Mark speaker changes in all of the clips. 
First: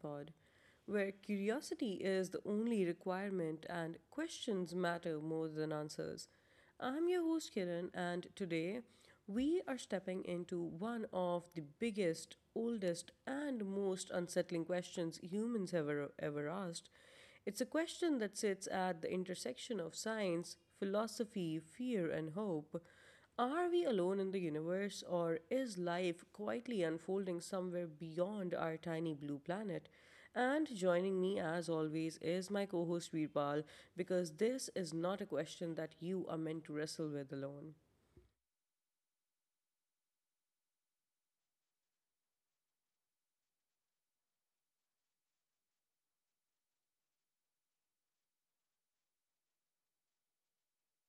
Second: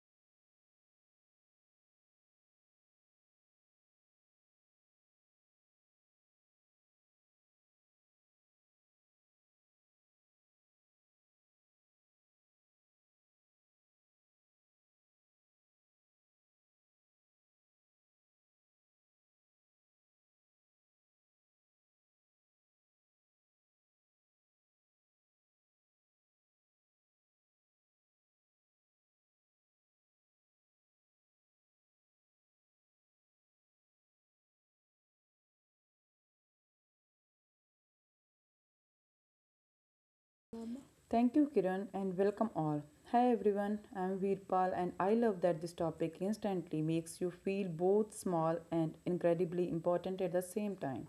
Speaker 1: Pod, where curiosity is the only requirement and questions matter more than answers. I'm your host Kiran, and today we are stepping into one of the biggest, oldest, and most unsettling questions humans ever asked. It's a question that sits at the intersection of science, philosophy, fear, and hope. Are we alone in the universe, or is life quietly unfolding somewhere beyond our tiny blue planet? And joining me, as always, is my co host Veerpal, because this is not a question that you are meant to wrestle with alone.
Speaker 2: Thank you, Kiran, and welcome all. Hi everyone, I'm Veerpal, and I love that this topic instantly makes you feel both small and incredibly important at the same time.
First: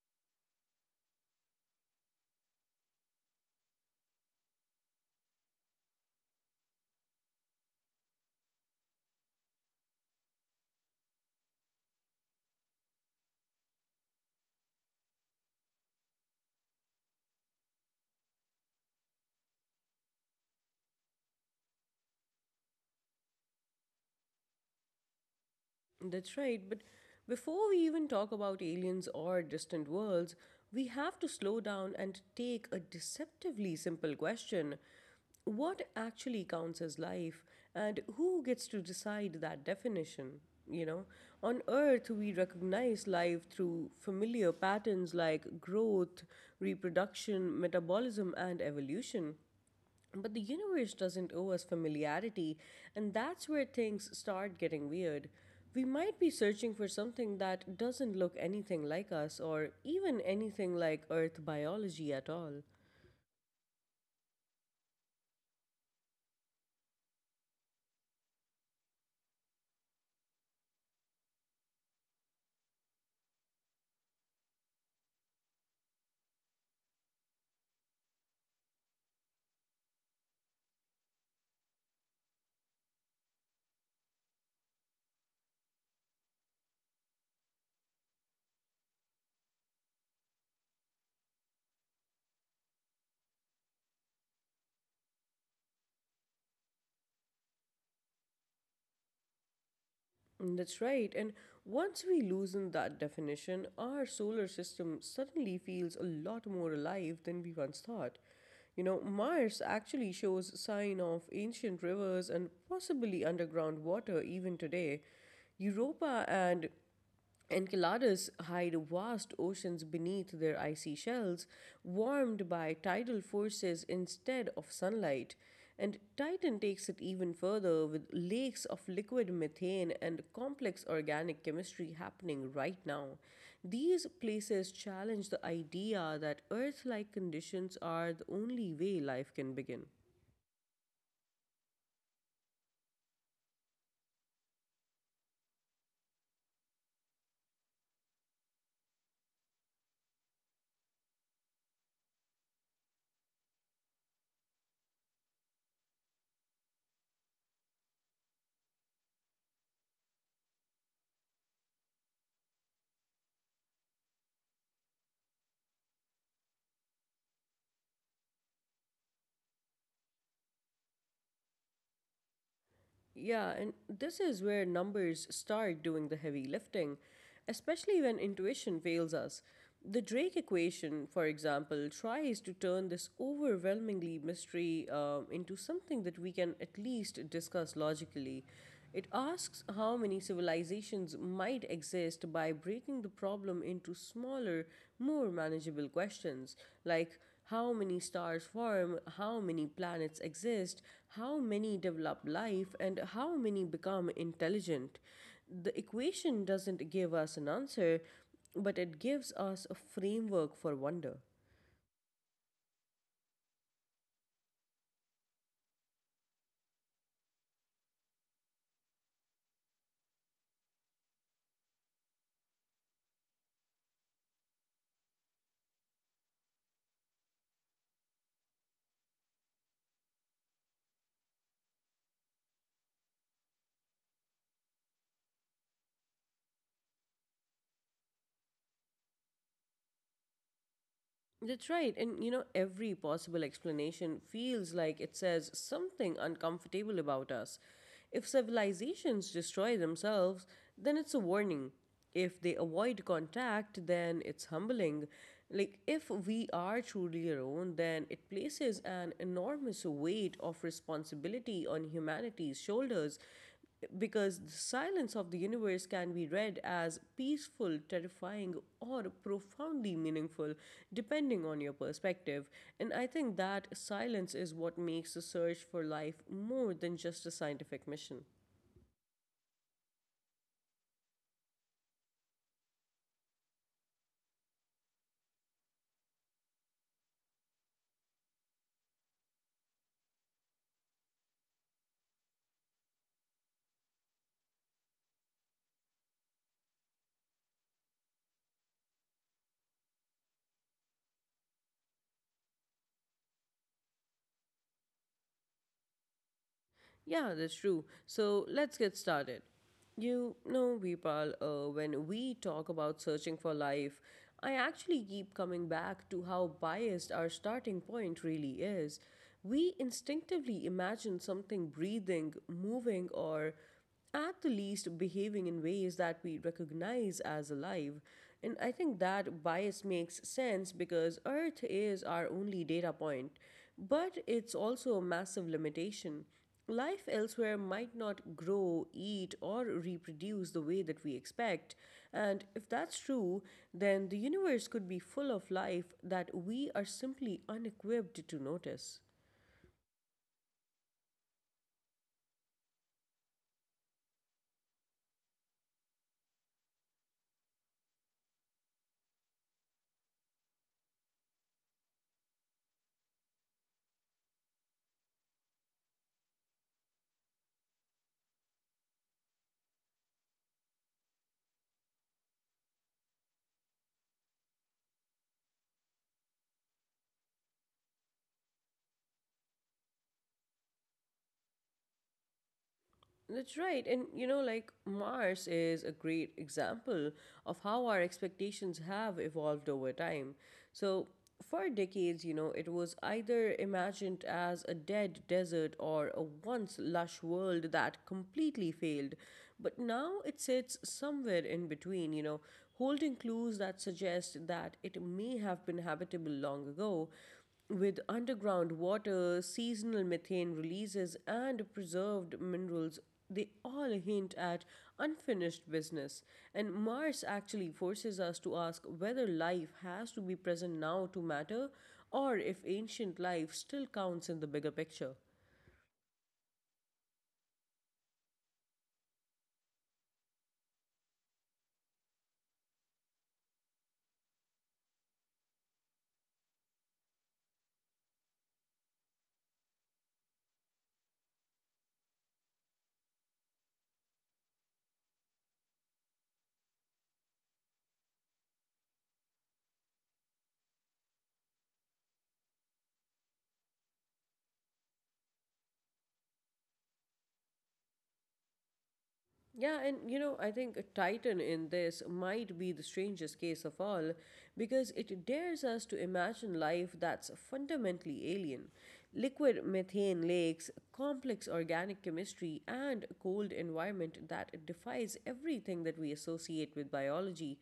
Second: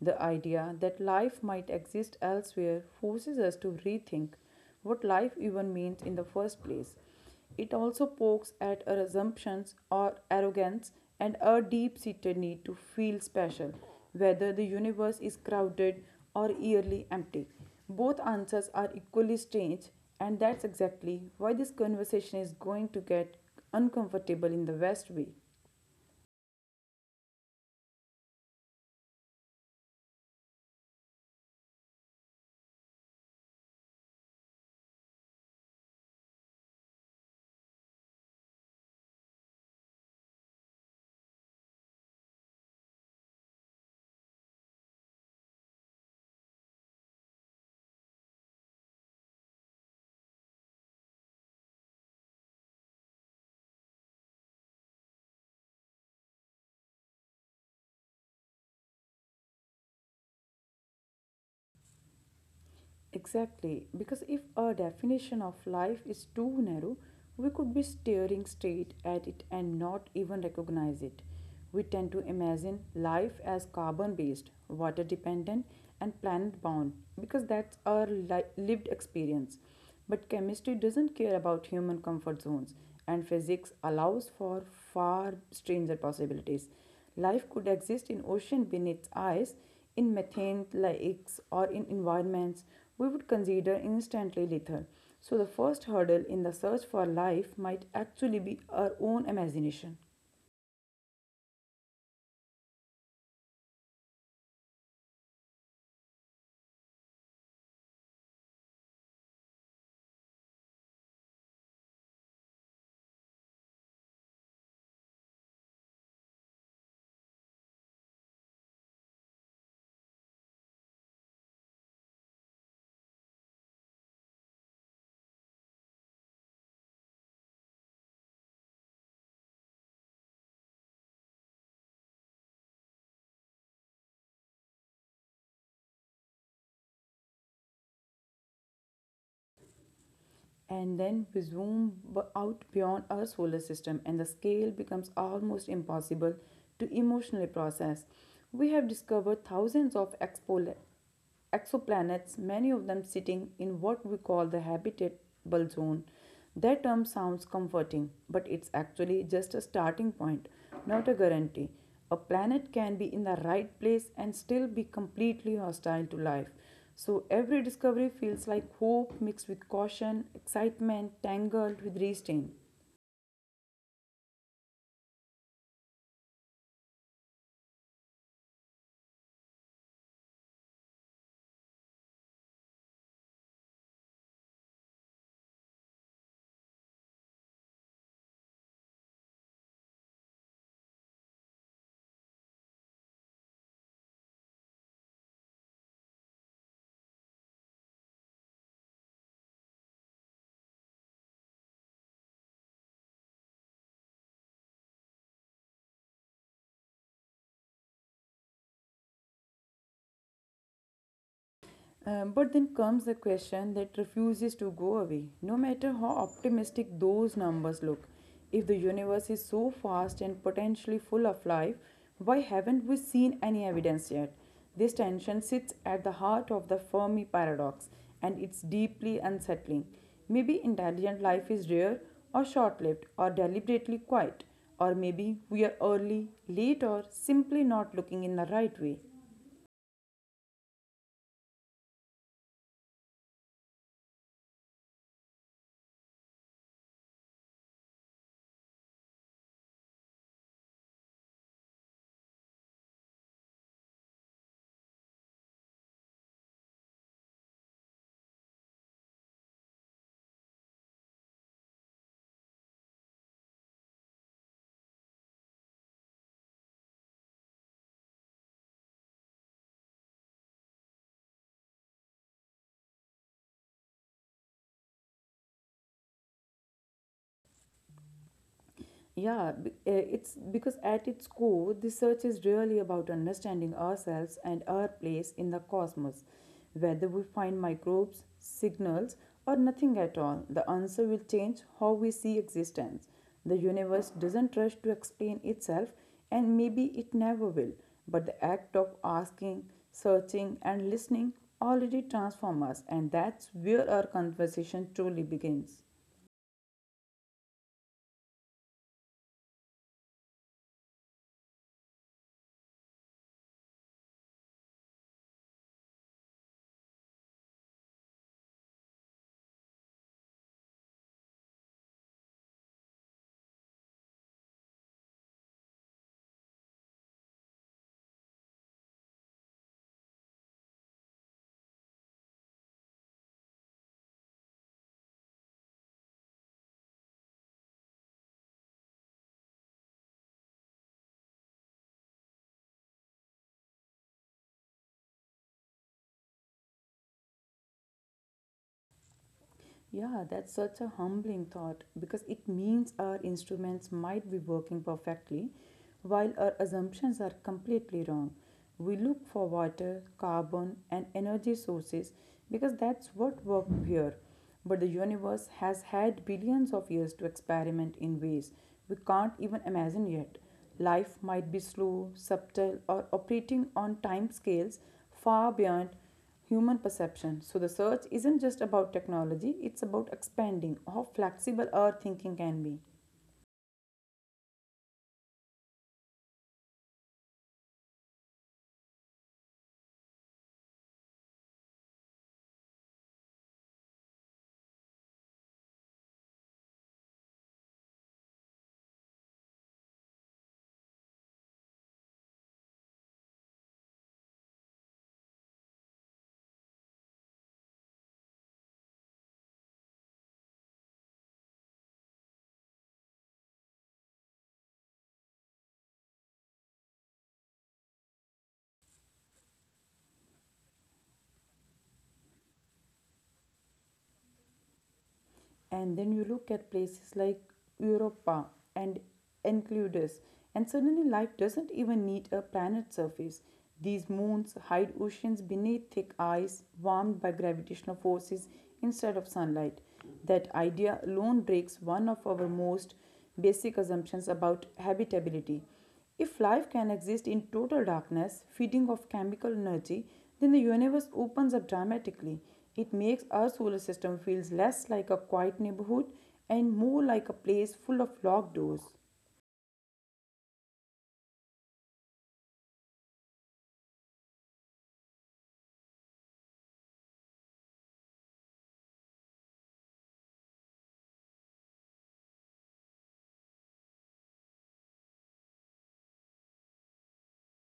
Speaker 2: The idea that life might exist elsewhere forces us to rethink what life even means in the first place. It also pokes at our assumptions or arrogance and our deep seated need to feel special, whether the universe is crowded or eerily empty. Both answers are equally strange, and that's exactly why this conversation is going to get uncomfortable in the best way.
Speaker 1: That's right, but before we even talk about aliens or distant worlds, we have to slow down and take a deceptively simple question. What actually counts as life, and who gets to decide that definition? You know, on Earth, we recognize life through familiar patterns like growth, reproduction, metabolism, and evolution. But the universe doesn't owe us familiarity, and that's where things start getting weird. We might be searching for something that doesn't look anything like us or even anything like Earth biology at all.
Speaker 2: Exactly, because if our definition of life is too narrow, we could be staring straight at it and not even recognize it. We tend to imagine life as carbon based, water dependent, and planet bound because that's our lived experience. But chemistry doesn't care about human comfort zones, and physics allows for far stranger possibilities. Life could exist in ocean beneath ice, in methane lakes, or in environments we would consider instantly lethal. So the first hurdle in the search for life might actually be our own imagination.
Speaker 1: Mm, that's right, and once we loosen that definition, our solar system suddenly feels a lot more alive than we once thought. You know, Mars actually shows sign of ancient rivers and possibly underground water even today. Europa and Enceladus hide vast oceans beneath their icy shells, warmed by tidal forces instead of sunlight. And Titan takes it even further with lakes of liquid methane and complex organic chemistry happening right now. These places challenge the idea that Earth like conditions are the only way life can begin.
Speaker 2: And then we zoom out beyond our solar system, and the scale becomes almost impossible to emotionally process. We have discovered thousands of exoplanets, many of them sitting in what we call the habitable zone. That term sounds comforting, but it's actually just a starting point, not a guarantee. A planet can be in the right place and still be completely hostile to life. So every discovery feels like hope mixed with caution, excitement, tangled with restraint.
Speaker 1: Yeah, and this is where numbers start doing the heavy lifting, especially when intuition fails us. The Drake equation, for example, tries to turn this overwhelmingly mystery into something that we can at least discuss logically. It asks how many civilizations might exist by breaking the problem into smaller, more manageable questions like how many stars form, how many planets exist, how many develop life, and how many become intelligent. The equation doesn't give us an answer, but it gives us a framework for wonder.
Speaker 2: But then comes the question that refuses to go away. No matter how optimistic those numbers look, if the universe is so vast and potentially full of life, why haven't we seen any evidence yet? This tension sits at the heart of the Fermi paradox, and it's deeply unsettling. Maybe intelligent life is rare or short lived or deliberately quiet, or maybe we are early, late, or simply not looking in the right way.
Speaker 1: That's right. And you know, every possible explanation feels like it says something uncomfortable about us. If civilizations destroy themselves, then it's a warning. If they avoid contact, then it's humbling. Like, if we are truly alone, then it places an enormous weight of responsibility on humanity's shoulders because the silence of the universe can be read as peaceful, terrifying, or profoundly meaningful, depending on your perspective. And I think that silence is what makes the search for life more than just a scientific mission.
Speaker 2: Yeah, it's because at its core, this search is really about understanding ourselves and our place in the cosmos. Whether we find microbes, signals, or nothing at all, the answer will change how we see existence. The universe doesn't rush to explain itself, and maybe it never will, but the act of asking, searching, and listening already transforms us, and that's where our conversation truly begins.
Speaker 1: Yeah, that's true. So let's get started. You know, Vipal, when we talk about searching for life, I actually keep coming back to how biased our starting point really is. We instinctively imagine something breathing, moving, or at the least behaving in ways that we recognize as alive. And I think that bias makes sense because Earth is our only data point, but it's also a massive limitation. Life elsewhere might not grow, eat, or reproduce the way that we expect. And if that's true, then the universe could be full of life that we are simply unequipped to notice.
Speaker 2: Yeah, that's such a humbling thought because it means our instruments might be working perfectly while our assumptions are completely wrong. We look for water, carbon, and energy sources because that's what worked here. But the universe has had billions of years to experiment in ways we can't even imagine yet. Life might be slow, subtle, or operating on timescales far beyond human perception. So the search isn't just about technology, it's about expanding how flexible our thinking can be.
Speaker 1: That's right. And you know, like Mars is a great example of how our expectations have evolved over time. So, for decades, you know, it was either imagined as a dead desert or a once lush world that completely failed. But now it sits somewhere in between, you know, holding clues that suggest that it may have been habitable long ago. With underground water, seasonal methane releases, and preserved minerals, they all hint at unfinished business. And Mars actually forces us to ask whether life has to be present now to matter, or if ancient life still counts in the bigger picture.
Speaker 2: And then you look at places like Europa and Enceladus, and suddenly life doesn't even need a planet surface. These moons hide oceans beneath thick ice warmed by gravitational forces instead of sunlight. That idea alone breaks one of our most basic assumptions about habitability. If life can exist in total darkness, feeding off chemical energy, then the universe opens up dramatically. It makes our solar system feels less like a quiet neighborhood and more like a place full of locked doors.
Speaker 1: Yeah, and you know, I think Titan in this might be the strangest case of all because it dares us to imagine life that's fundamentally alien. Liquid methane lakes, complex organic chemistry, and a cold environment that defies everything that we associate with biology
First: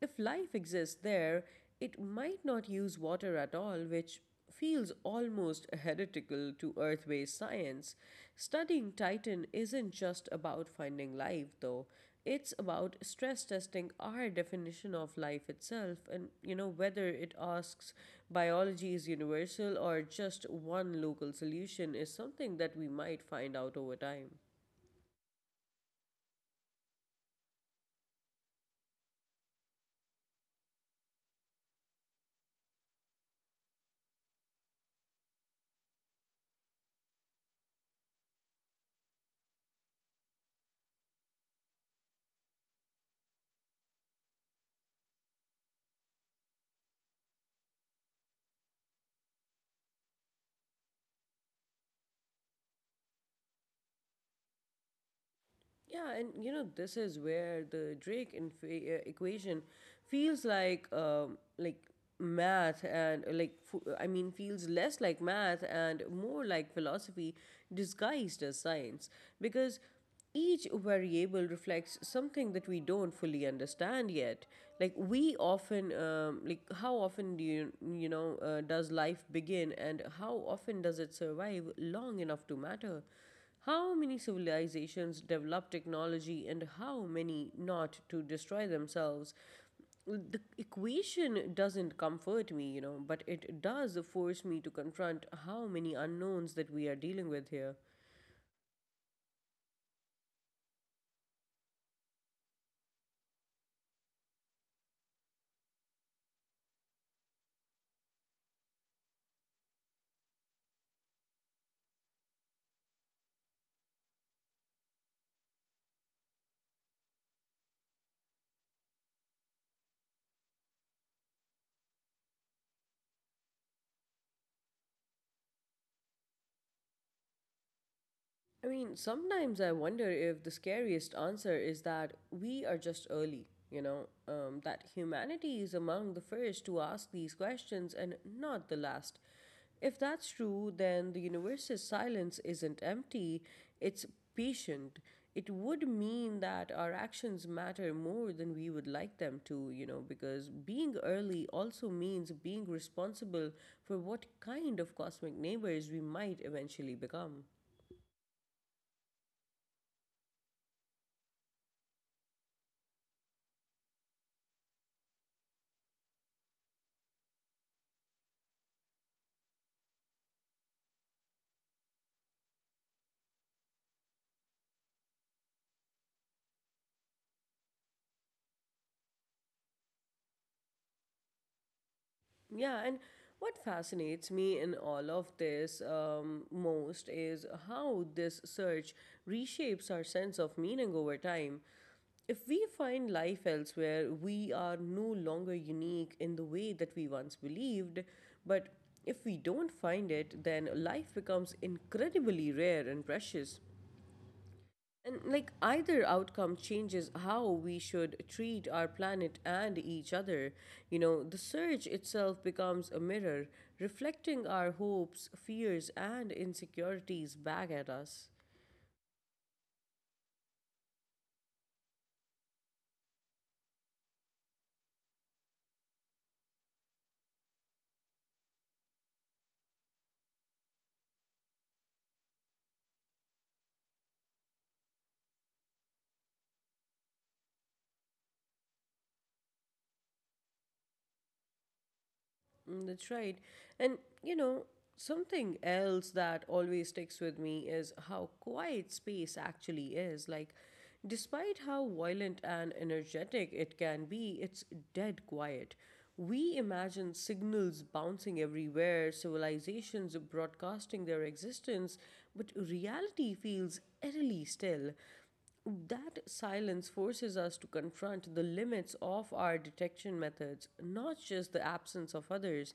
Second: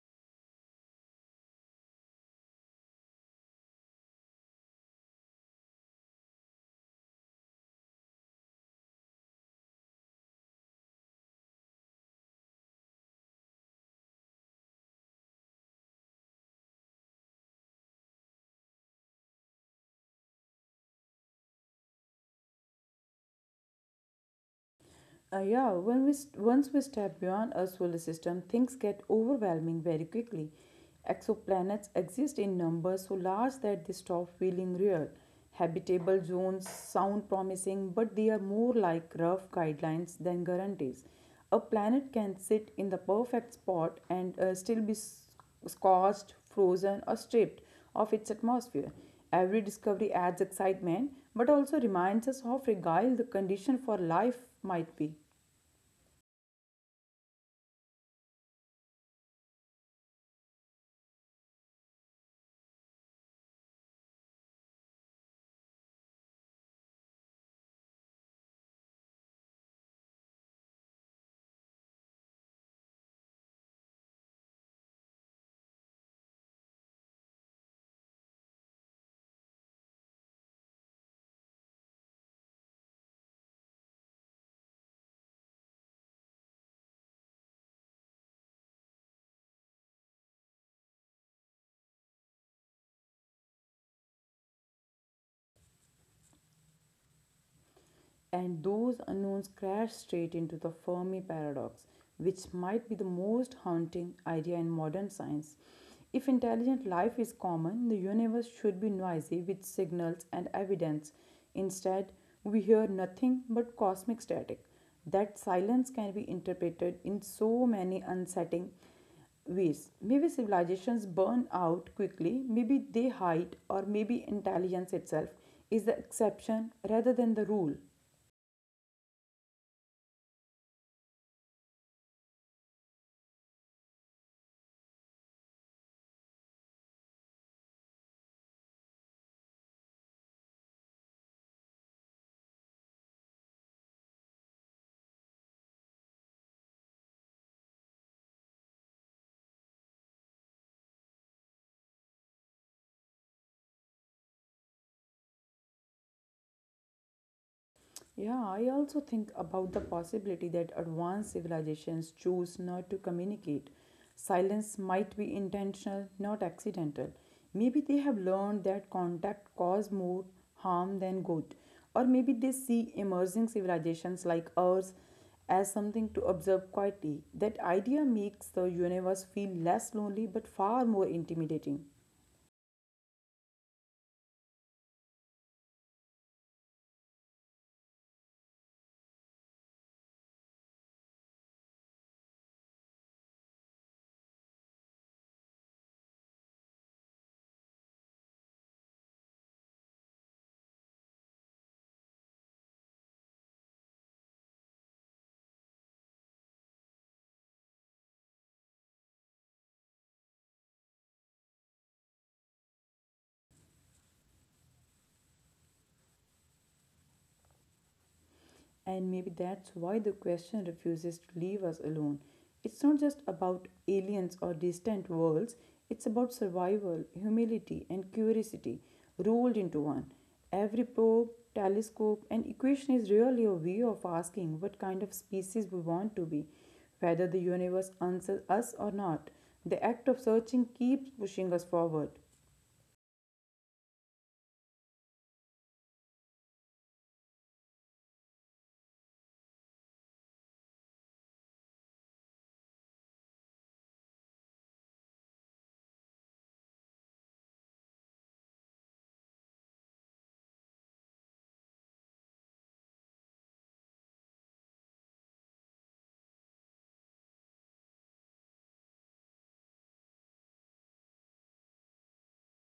Speaker 1: if life exists there, it might not use water at all, which feels almost heretical to Earth based science. Studying Titan isn't just about finding life, though. It's about stress testing our definition of life itself and, you know, whether it asks biology is universal or just one local solution is something that we might find out over time.
Speaker 2: Yeah, once we step beyond our solar system, things get overwhelming very quickly. Exoplanets exist in numbers so large that they stop feeling real. Habitable zones sound promising, but they are more like rough guidelines than guarantees. A planet can sit in the perfect spot and still be scorched, frozen, or stripped of its atmosphere. Every discovery adds excitement, but also reminds us how fragile the condition for life might be.
Speaker 1: Yeah, and you know this is where the equation feels like math and, I mean, feels less like math and more like philosophy disguised as science because each variable reflects something that we don't fully understand yet, like we often like how often do does life begin, and how often does it survive long enough to matter, how many civilizations develop technology and how many not to destroy themselves? The equation doesn't comfort me, you know, but it does force me to confront how many unknowns that we are dealing with here.
Speaker 2: And those unknowns crash straight into the Fermi paradox, which might be the most haunting idea in modern science. If intelligent life is common, the universe should be noisy with signals and evidence. Instead, we hear nothing but cosmic static. That silence can be interpreted in so many unsettling ways. Maybe civilizations burn out quickly, maybe they hide, or maybe intelligence itself is the exception rather than the rule.
Speaker 1: I mean, sometimes I wonder if the scariest answer is that we are just early, that humanity is among the first to ask these questions and not the last. If that's true, then the universe's silence isn't empty, it's patient. It would mean that our actions matter more than we would like them to, you know, because being early also means being responsible for what kind of cosmic neighbors we might eventually become.
Speaker 2: Yeah, I also think about the possibility that advanced civilizations choose not to communicate. Silence might be intentional, not accidental. Maybe they have learned that contact causes more harm than good. Or maybe they see emerging civilizations like ours as something to observe quietly. That idea makes the universe feel less lonely but far more intimidating.
Speaker 1: Yeah, and what fascinates me in all of this most is how this search reshapes our sense of meaning over time. If we find life elsewhere, we are no longer unique in the way that we once believed. But if we don't find it, then life becomes incredibly rare and precious. And like either outcome changes how we should treat our planet and each other. You know, the surge itself becomes a mirror, reflecting our hopes, fears, and insecurities back at us.
Speaker 2: And maybe that's why the question refuses to leave us alone. It's not just about aliens or distant worlds, it's about survival, humility, and curiosity rolled into one. Every probe, telescope, and equation is really a way of asking what kind of species we want to be, whether the universe answers us or not. The act of searching keeps pushing us forward.
Speaker 1: Mm, that's right. And, you know, something else that always sticks with me is how quiet space actually is. Like, despite how violent and energetic it can be, it's dead quiet. We imagine signals bouncing everywhere, civilizations broadcasting their existence, but reality feels eerily still. That silence forces us to confront the limits of our detection methods, not just the absence of others.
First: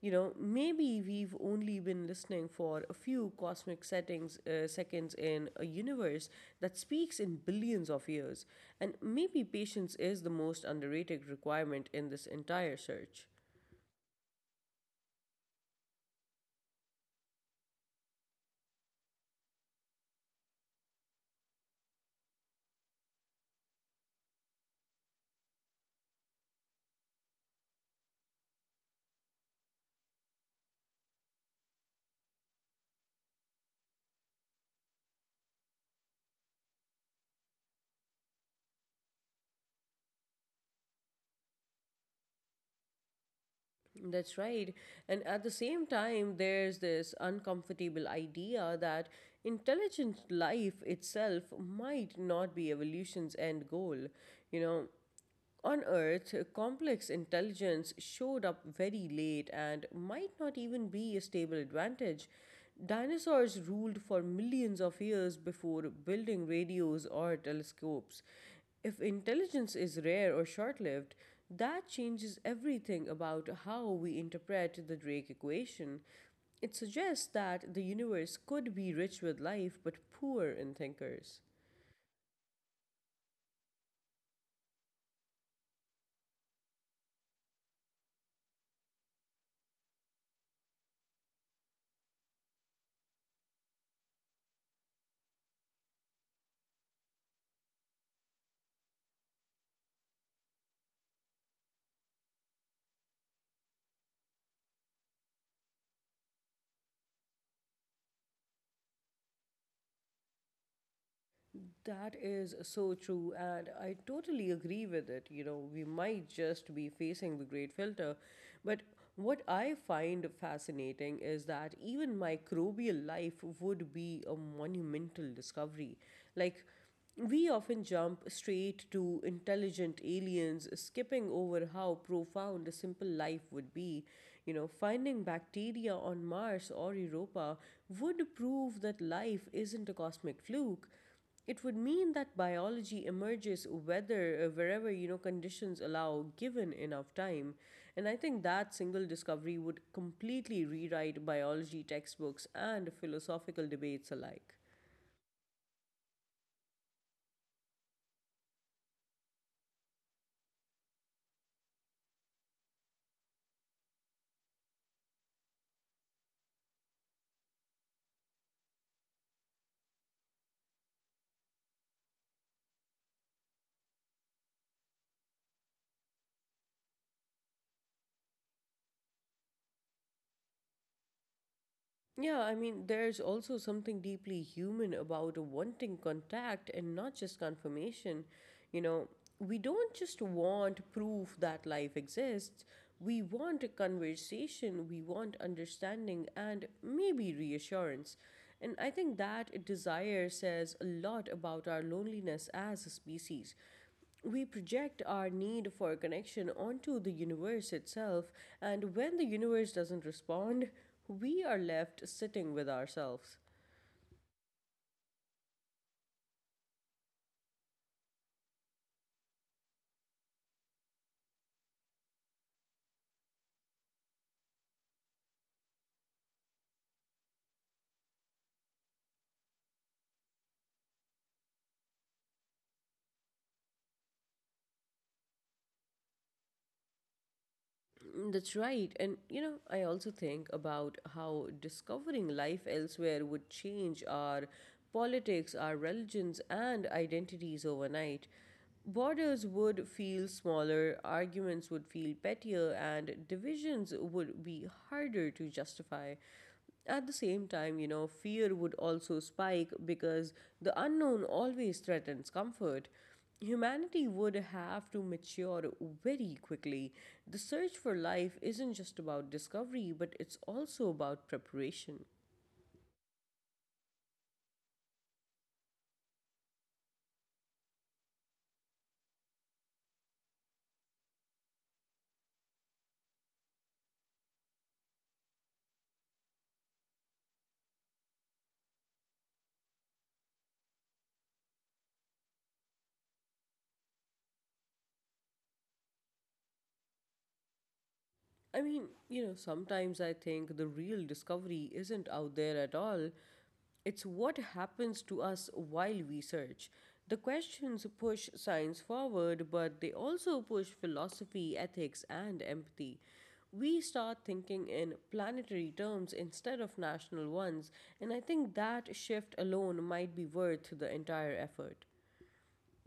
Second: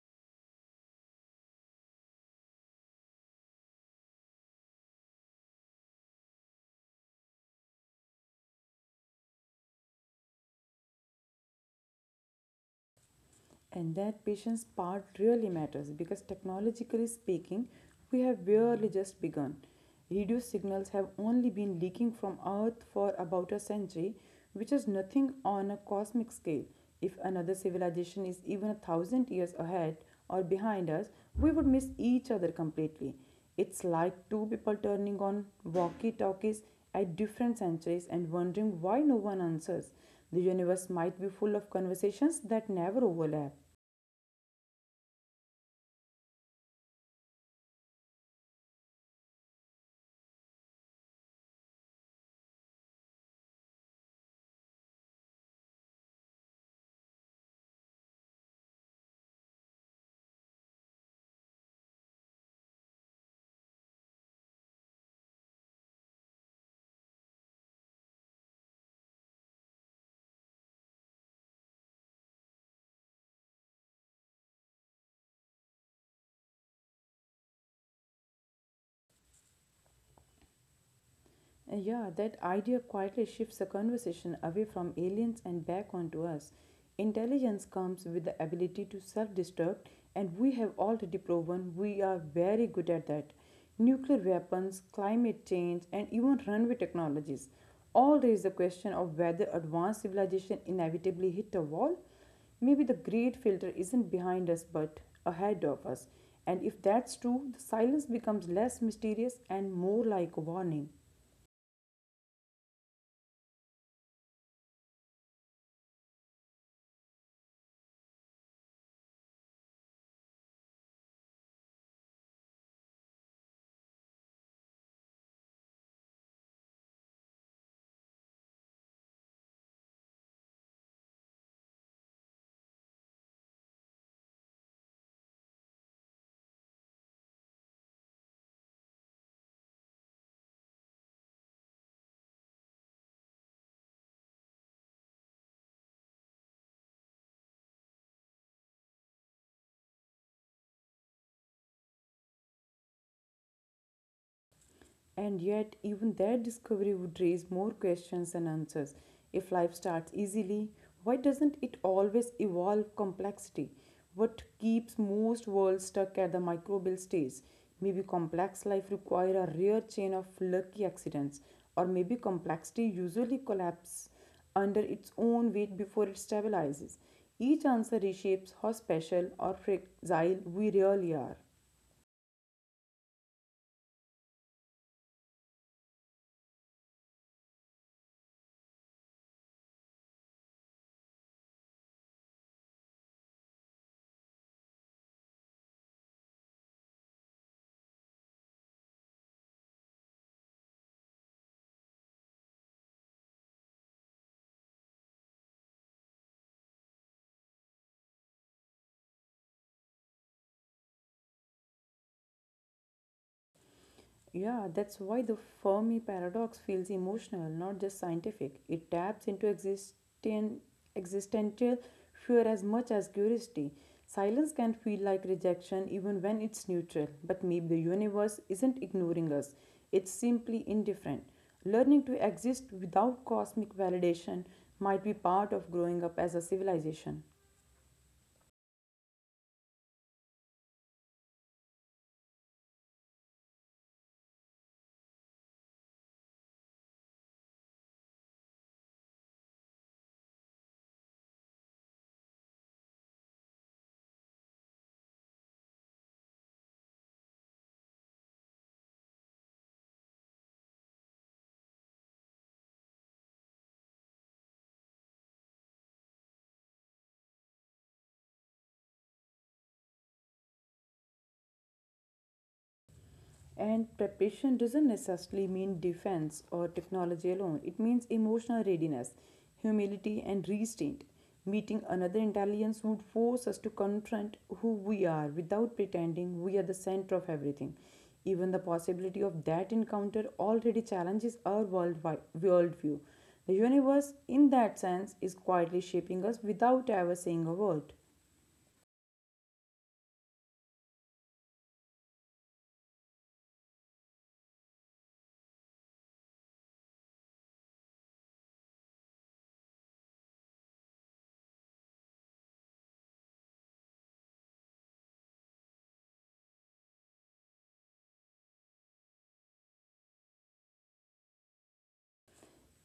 Speaker 1: You know, maybe we've only been listening for a few cosmic seconds in a universe that speaks in billions of years. And maybe patience is the most underrated requirement in this entire search.
Speaker 2: And that patient's part really matters because technologically speaking, we have barely just begun. Radio signals have only been leaking from Earth for about a century, which is nothing on a cosmic scale. If another civilization is even 1,000 years ahead or behind us, we would miss each other completely. It's like two people turning on walkie talkies at different centuries and wondering why no one answers. The universe might be full of conversations that never overlap.
Speaker 1: That's right. And at the same time, there's this uncomfortable idea that intelligent life itself might not be evolution's end goal. You know, on Earth, complex intelligence showed up very late and might not even be a stable advantage. Dinosaurs ruled for millions of years before building radios or telescopes. If intelligence is rare or short lived, that changes everything about how we interpret the Drake equation. It suggests that the universe could be rich with life but poor in thinkers.
Speaker 2: Yeah, that idea quietly shifts the conversation away from aliens and back onto us. Intelligence comes with the ability to self destruct, and we have already proven we are very good at that. Nuclear weapons, climate change, and even runway technologies all raise the question of whether advanced civilization inevitably hit a wall. Maybe the great filter isn't behind us but ahead of us. And if that's true, the silence becomes less mysterious and more like a warning.
Speaker 1: That is so true, and I totally agree with it. You know, we might just be facing the great filter, but what I find fascinating is that even microbial life would be a monumental discovery. Like, we often jump straight to intelligent aliens, skipping over how profound a simple life would be. You know, finding bacteria on Mars or Europa would prove that life isn't a cosmic fluke. It would mean that biology emerges whether wherever you know conditions allow, given enough time. And I think that single discovery would completely rewrite biology textbooks and philosophical debates alike.
Speaker 2: And yet, even that discovery would raise more questions than answers. If life starts easily, why doesn't it always evolve complexity? What keeps most worlds stuck at the microbial stage? Maybe complex life requires a rare chain of lucky accidents, or maybe complexity usually collapses under its own weight before it stabilizes. Each answer reshapes how special or fragile we really are.
Speaker 1: Yeah, I mean, there's also something deeply human about wanting contact and not just confirmation. You know, we don't just want proof that life exists, we want a conversation, we want understanding, and maybe reassurance. And I think that desire says a lot about our loneliness as a species. We project our need for connection onto the universe itself, and when the universe doesn't respond, we are left sitting with ourselves.
Speaker 2: Yeah, that's why the Fermi paradox feels emotional, not just scientific. It taps into existential fear as much as curiosity. Silence can feel like rejection even when it's neutral, but maybe the universe isn't ignoring us, it's simply indifferent. Learning to exist without cosmic validation might be part of growing up as a civilization.
Speaker 1: Mm, that's right. And you know, I also think about how discovering life elsewhere would change our politics, our religions, and identities overnight. Borders would feel smaller, arguments would feel pettier, and divisions would be harder to justify. At the same time, you know, fear would also spike because the unknown always threatens comfort. Humanity would have to mature very quickly. The search for life isn't just about discovery, but it's also about preparation.
Speaker 2: And preparation doesn't necessarily mean defense or technology alone. It means emotional readiness, humility, and restraint. Meeting another intelligence would force us to confront who we are without pretending we are the center of everything. Even the possibility of that encounter already challenges our worldview. The universe, in that sense, is quietly shaping us without ever saying a word.
Speaker 1: I mean, you know, sometimes I think the real discovery isn't out there at all. It's what happens to us while we search. The questions push science forward, but they also push philosophy, ethics, and empathy. We start thinking in planetary terms instead of national ones, and I think that shift alone might be worth the entire effort.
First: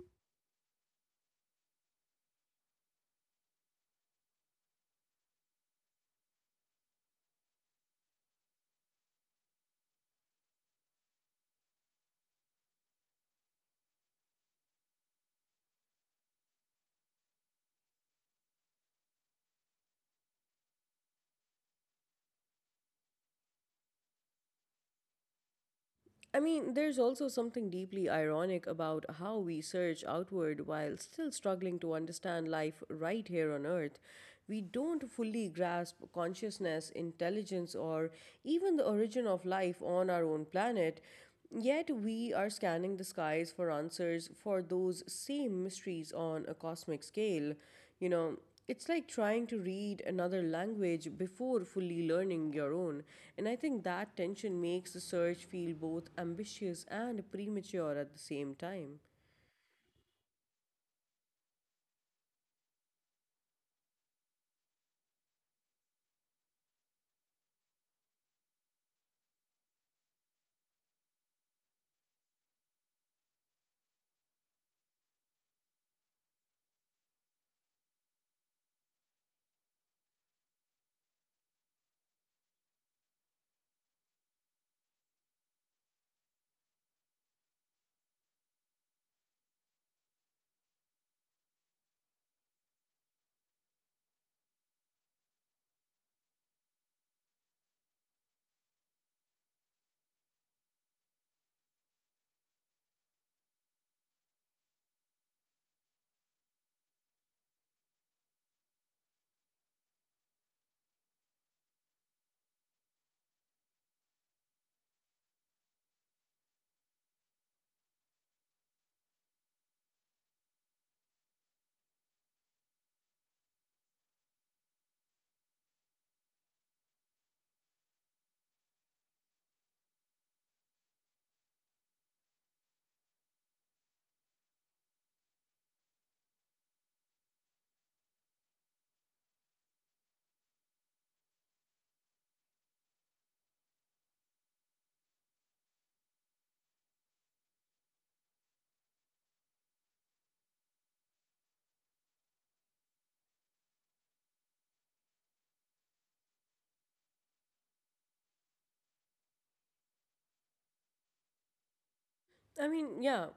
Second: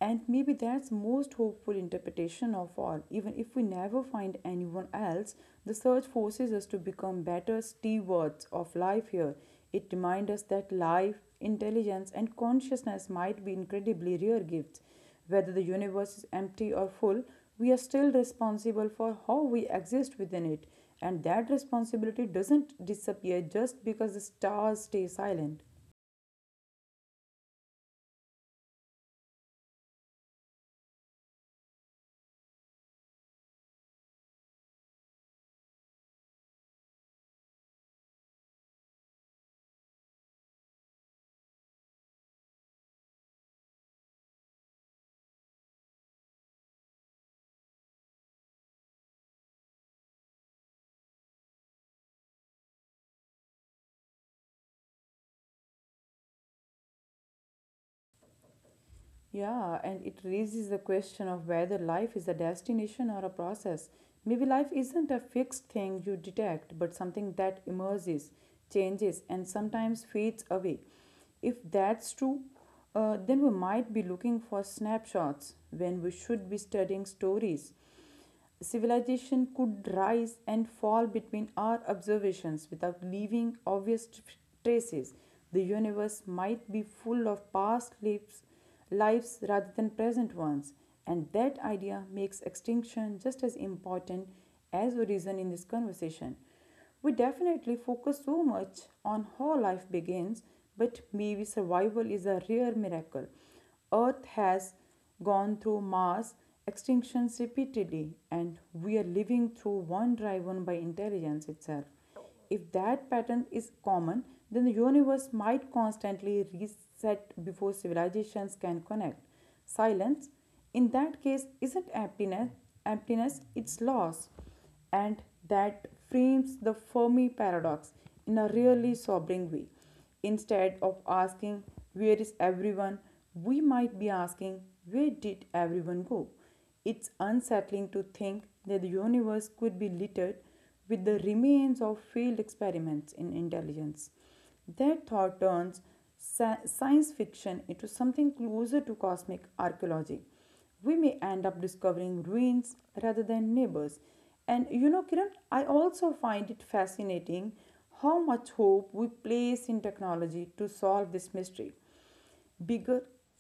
Speaker 2: And maybe that's most hopeful interpretation of all. Even if we never find anyone else, the search forces us to become better stewards of life here. It reminds us that life, intelligence, and consciousness might be incredibly rare gifts. Whether the universe is empty or full, we are still responsible for how we exist within it. And that responsibility doesn't disappear just because the stars stay silent.
Speaker 1: I mean, there's also something deeply ironic about how we search outward while still struggling to understand life right here on Earth. We don't fully grasp consciousness, intelligence, or even the origin of life on our own planet. Yet we are scanning the skies for answers for those same mysteries on a cosmic scale. You know, it's like trying to read another language before fully learning your own. And I think that tension makes the search feel both ambitious and premature at the same time.
Speaker 2: Yeah, and it raises the question of whether life is a destination or a process. Maybe life isn't a fixed thing you detect, but something that emerges, changes, and sometimes fades away. If that's true, then we might be looking for snapshots when we should be studying stories civilization could rise and fall between our observations without leaving obvious traces. The universe might be full of past lives rather than present ones, and that idea makes extinction just as important as we reason in this conversation. We definitely focus so much on how life begins, but maybe survival is a rare miracle Earth has gone through mass extinctions repeatedly, and we are living through one driven by intelligence itself. If that pattern is common, then the universe might constantly reset before civilizations can connect. Silence, in that case, isn't emptiness, it's loss, and that frames the Fermi paradox in a really sobering way. Instead of asking, where is everyone? We might be asking, where did everyone go? It's unsettling to think that the universe could be littered with the remains of failed experiments in intelligence. Their thought turns science fiction into something closer to cosmic archaeology. We may end up discovering ruins rather than neighbors. And Kiran, I also find it fascinating how much hope we place in technology to solve this mystery.
Speaker 1: I
Speaker 2: Bigger
Speaker 1: mean, yeah,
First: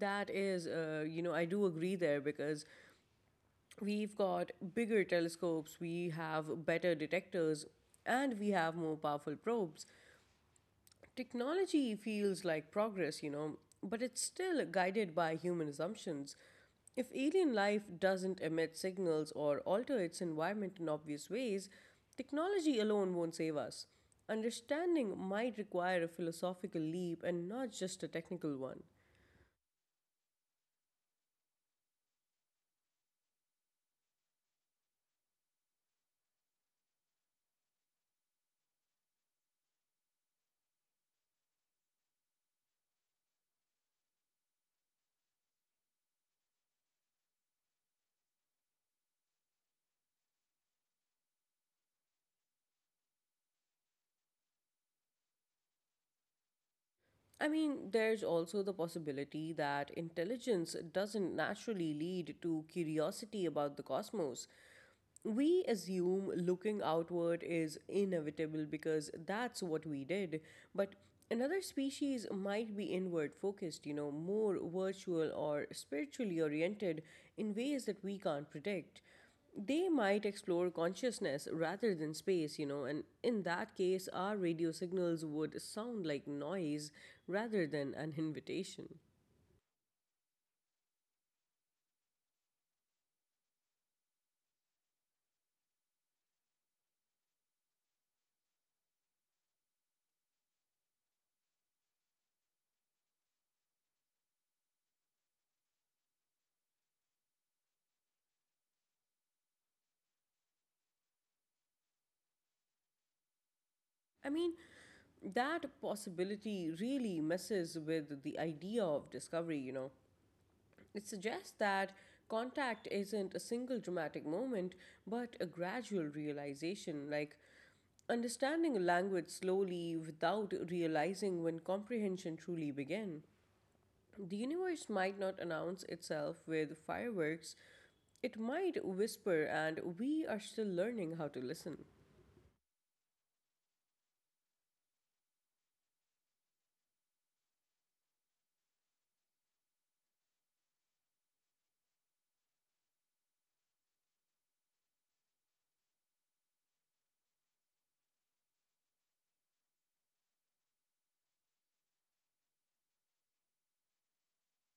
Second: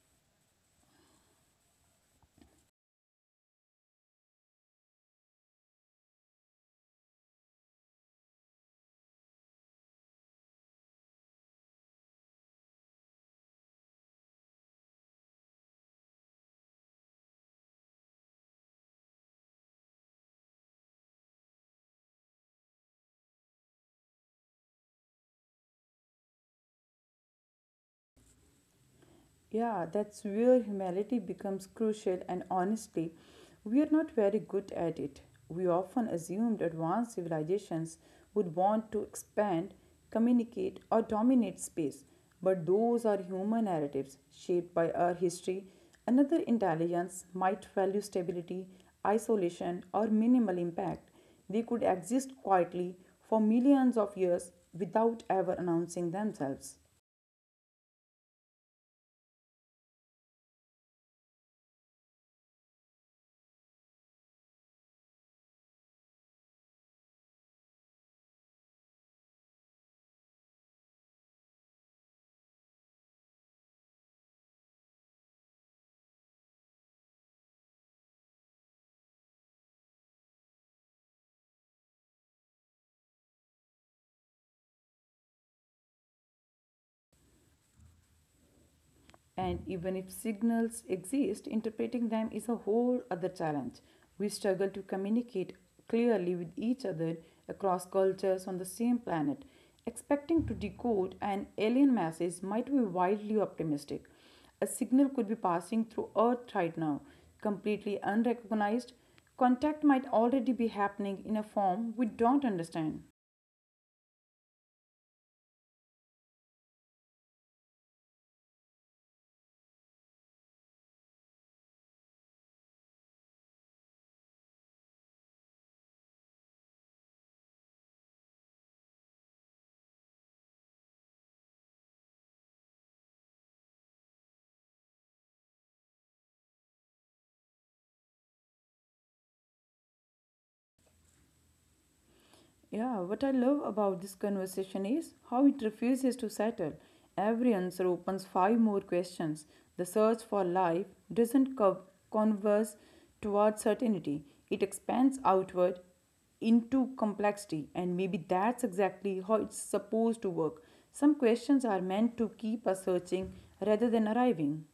Speaker 1: that is, I do agree there because we've got bigger telescopes, we have better detectors, and we have more powerful probes. Technology feels like progress, you know, but it's still guided by human assumptions. If alien life doesn't emit signals or alter its environment in obvious ways, technology alone won't save us. Understanding might require a philosophical leap and not just a technical one.
Speaker 2: Yeah, that's where humility becomes crucial, and honestly, we are not very good at it. We often assumed advanced civilizations would want to expand, communicate, or dominate space, but those are human narratives shaped by our history. Another intelligence might value stability, isolation, or minimal impact. They could exist quietly for millions of years without ever announcing themselves.
Speaker 1: I mean, there's also the possibility that intelligence doesn't naturally lead to curiosity about the cosmos. We assume looking outward is inevitable because that's what we did. But another species might be inward focused, more virtual or spiritually oriented in ways that we can't predict. They might explore consciousness rather than space, and in that case, our radio signals would sound like noise rather than an invitation.
Speaker 2: And even if signals exist, interpreting them is a whole other challenge. We struggle to communicate clearly with each other across cultures on the same planet. Expecting to decode an alien message might be wildly optimistic. A signal could be passing through Earth right now, completely unrecognized. Contact might already be happening in a form we don't understand.
Speaker 1: I mean, that possibility really messes with the idea of discovery. It suggests that contact isn't a single dramatic moment, but a gradual realization, like understanding a language slowly without realizing when comprehension truly began. The universe might not announce itself with fireworks, it might whisper, and we are still learning how to listen.
Speaker 2: Yeah, what I love about this conversation is how it refuses to settle. Every answer opens five more questions. The search for life doesn't converse towards certainty, it expands outward into complexity, and maybe that's exactly how it's supposed to work. Some questions are meant to keep us searching rather than arriving.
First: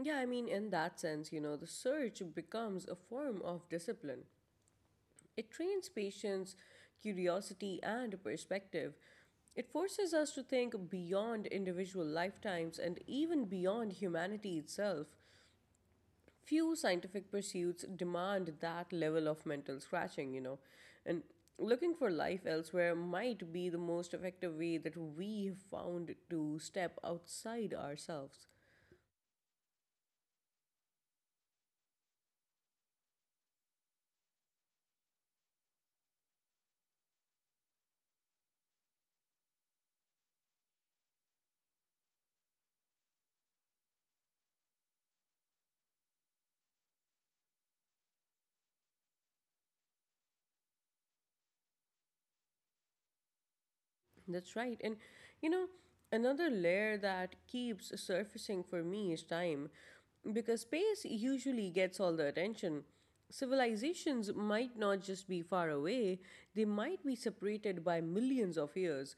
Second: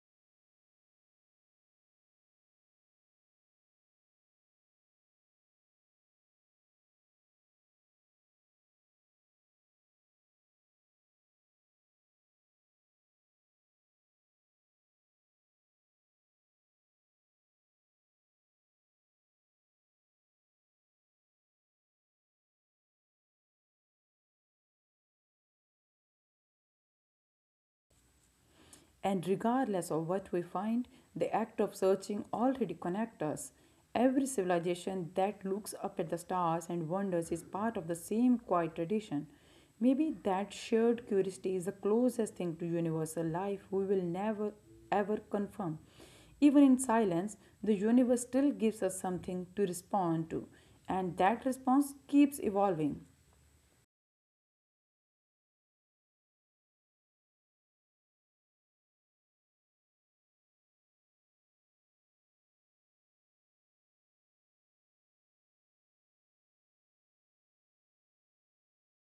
Speaker 1: Yeah, I mean, in that sense, the search becomes a form of discipline. It trains patience, curiosity, and perspective. It forces us to think beyond individual lifetimes and even beyond humanity itself. Few scientific pursuits demand that level of mental scratching. And looking for life elsewhere might be the most effective way that we have found to step outside ourselves.
Speaker 2: And regardless of what we find, the act of searching already connects us. Every civilization that looks up at the stars and wonders is part of the same quiet tradition. Maybe that shared curiosity is the closest thing to universal life we will never ever confirm. Even in silence, the universe still gives us something to respond to, and that response keeps evolving.
Speaker 1: That's right. And you know, another layer that keeps surfacing for me is time, because space usually gets all the attention. Civilizations might not just be far away, they might be separated by millions of years.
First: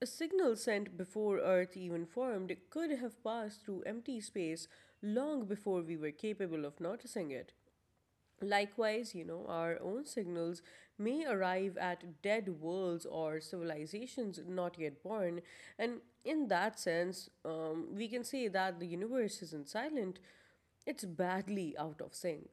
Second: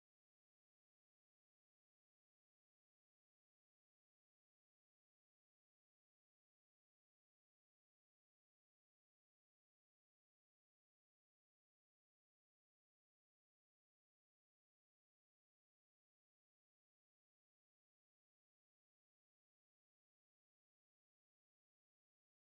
Speaker 1: A signal sent before Earth even formed could have passed through empty space long before we were capable of noticing it. Likewise, our own signals may arrive at dead worlds or civilizations not yet born, and in that sense, we can say that the universe isn't silent, it's badly out of sync.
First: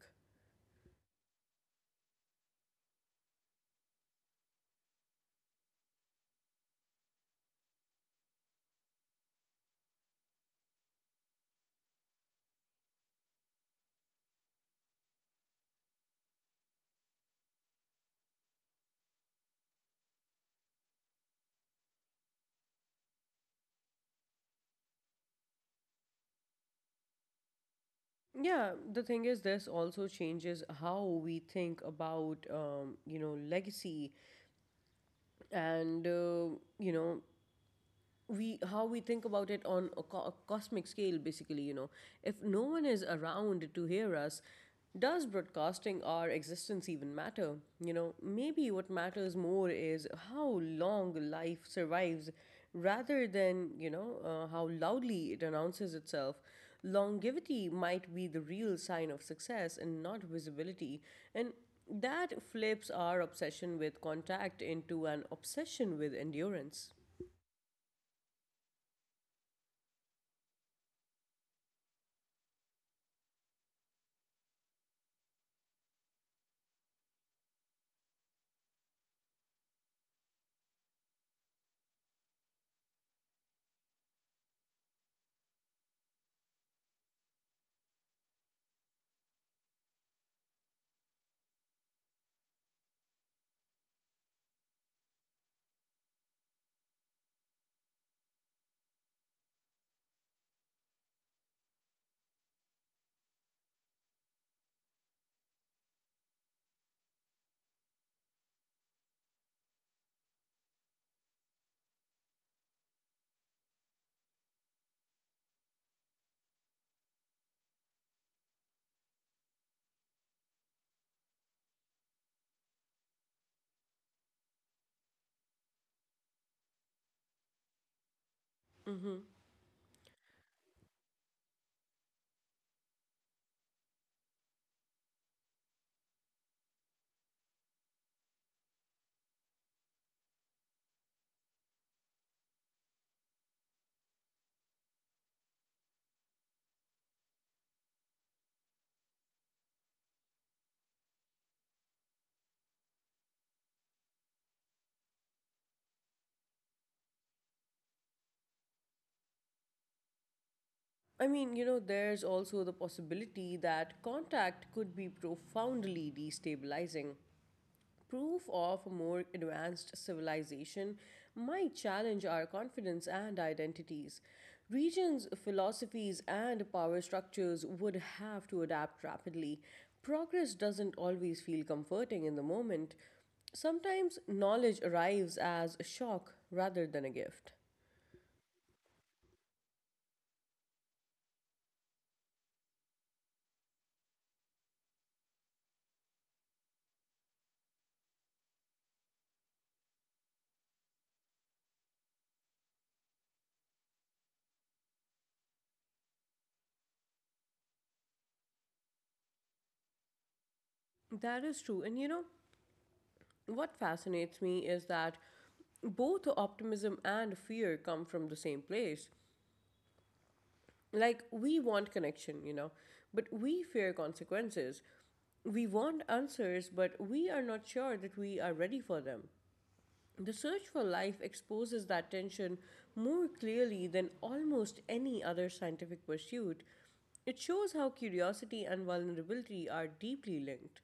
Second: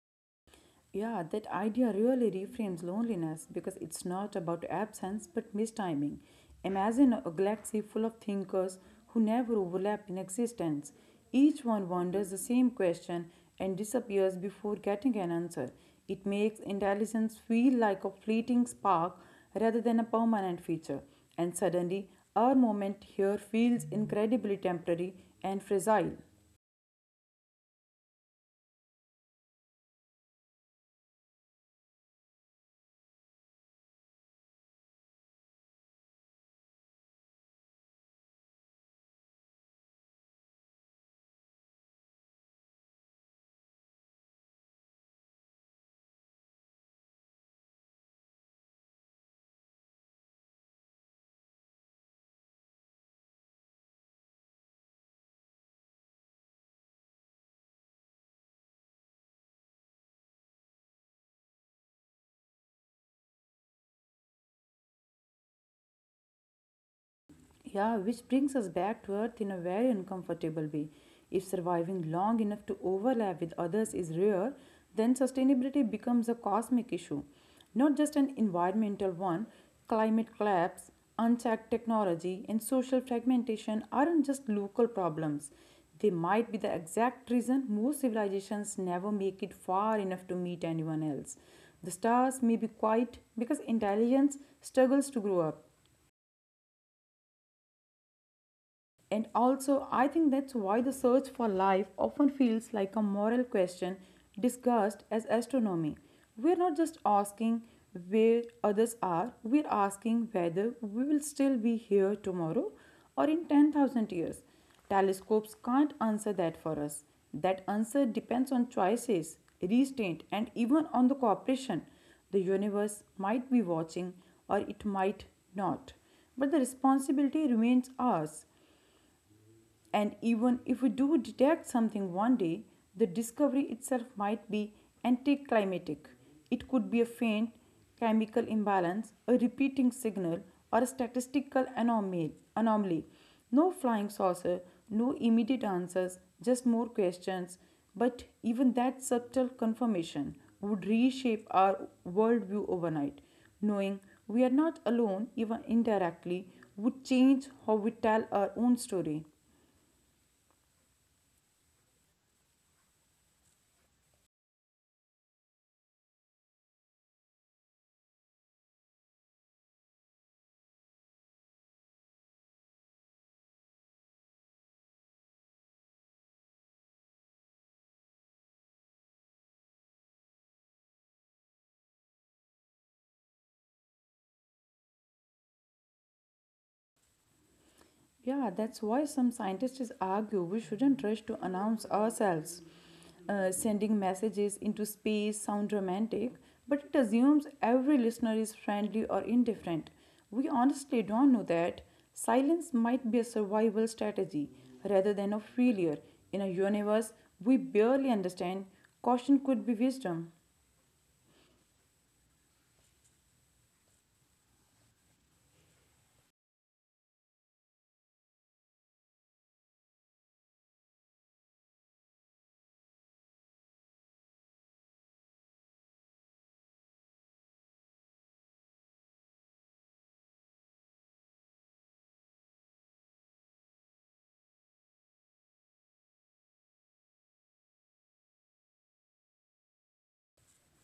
Speaker 2: Yeah, that idea really reframes loneliness because it's not about absence but mistiming. Imagine a galaxy full of thinkers who never overlap in existence. Each one wonders the same question and disappears before getting an answer. It makes intelligence feel like a fleeting spark rather than a permanent feature. And suddenly, our moment here feels incredibly temporary and fragile.
Speaker 1: Yeah, the thing is, this also changes how we think about, legacy and, you know, we how we think about it on a, a cosmic scale, basically. You know, if no one is around to hear us, does broadcasting our existence even matter? You know, maybe what matters more is how long life survives rather than, how loudly it announces itself. Longevity might be the real sign of success and not visibility, and that flips our obsession with contact into an obsession with endurance.
Speaker 2: Yeah, which brings us back to Earth in a very uncomfortable way. If surviving long enough to overlap with others is rare, then sustainability becomes a cosmic issue, not just an environmental one. Climate collapse, unchecked technology, and social fragmentation aren't just local problems. They might be the exact reason most civilizations never make it far enough to meet anyone else. The stars may be quiet because intelligence struggles to grow up. And also, I think that's why the search for life often feels like a moral question discussed as astronomy. We're not just asking where others are, we're asking whether we will still be here tomorrow or in 10,000 years. Telescopes can't answer that for us. That answer depends on choices, restraint, and even on the cooperation. The universe might be watching or it might not, but the responsibility remains ours.
Speaker 1: Mm-hmm.
Speaker 2: And even if we do detect something one day, the discovery itself might be anticlimactic. It could be a faint chemical imbalance, a repeating signal, or a statistical anomaly. No flying saucer, no immediate answers, just more questions. But even that subtle confirmation would reshape our worldview overnight. Knowing we are not alone, even indirectly, would change how we tell our own story.
Speaker 1: I mean, you know, there's also the possibility that contact could be profoundly destabilizing. Proof of a more advanced civilization might challenge our confidence and identities. Regions, philosophies, and power structures would have to adapt rapidly. Progress doesn't always feel comforting in the moment. Sometimes knowledge arrives as a shock rather than a gift.
Speaker 2: Yeah, that's why some scientists argue we shouldn't rush to announce ourselves. Sending messages into space sound romantic, but it assumes every listener is friendly or indifferent. We honestly don't know that. Silence might be a survival strategy rather than a failure. In a universe we barely understand, caution could be wisdom.
Speaker 1: That is true. And you know, what fascinates me is that both optimism and fear come from the same place. Like, we want connection, you know, but we fear consequences. We want answers, but we are not sure that we are ready for them. The search for life exposes that tension more clearly than almost any other scientific pursuit. It shows how curiosity and vulnerability are deeply linked.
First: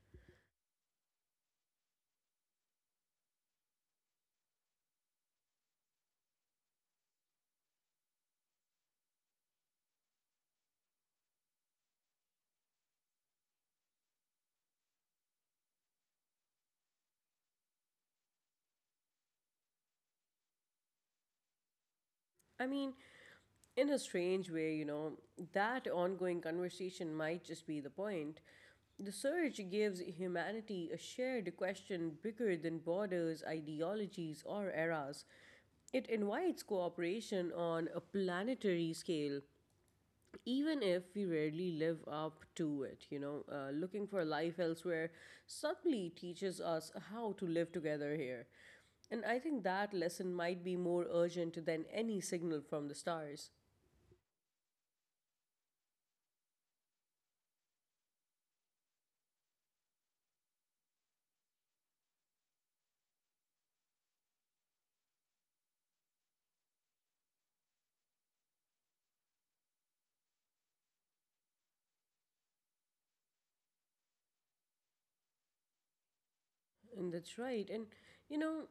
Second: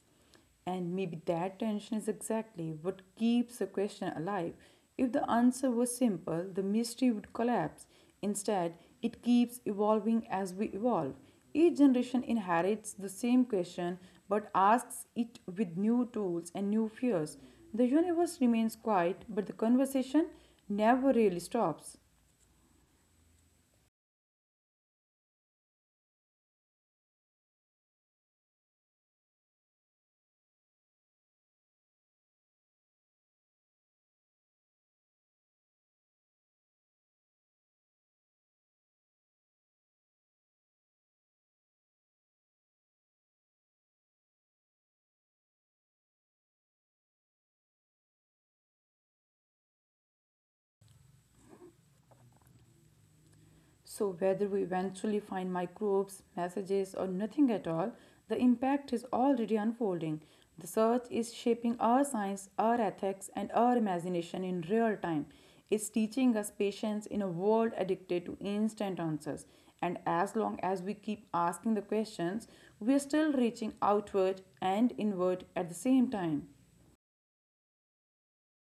Speaker 2: And maybe that tension is exactly what keeps the question alive. If the answer was simple, the mystery would collapse. Instead, it keeps evolving as we evolve. Each generation inherits the same question but asks it with new tools and new fears. The universe remains quiet, but the conversation never really stops.
Speaker 1: I mean, in a strange way, that ongoing conversation might just be the point. The surge gives humanity a shared question bigger than borders, ideologies, or eras. It invites cooperation on a planetary scale, even if we rarely live up to it. Looking for life elsewhere subtly teaches us how to live together here. And I think that lesson might be more urgent than any signal from the stars.
Speaker 2: So, whether we eventually find microbes, messages, or nothing at all, the impact is already unfolding. The search is shaping our science, our ethics, and our imagination in real time. It's teaching us patience in a world addicted to instant answers. And as long as we keep asking the questions, we are still reaching outward and inward at the same time.
Speaker 1: And that's right. And you know,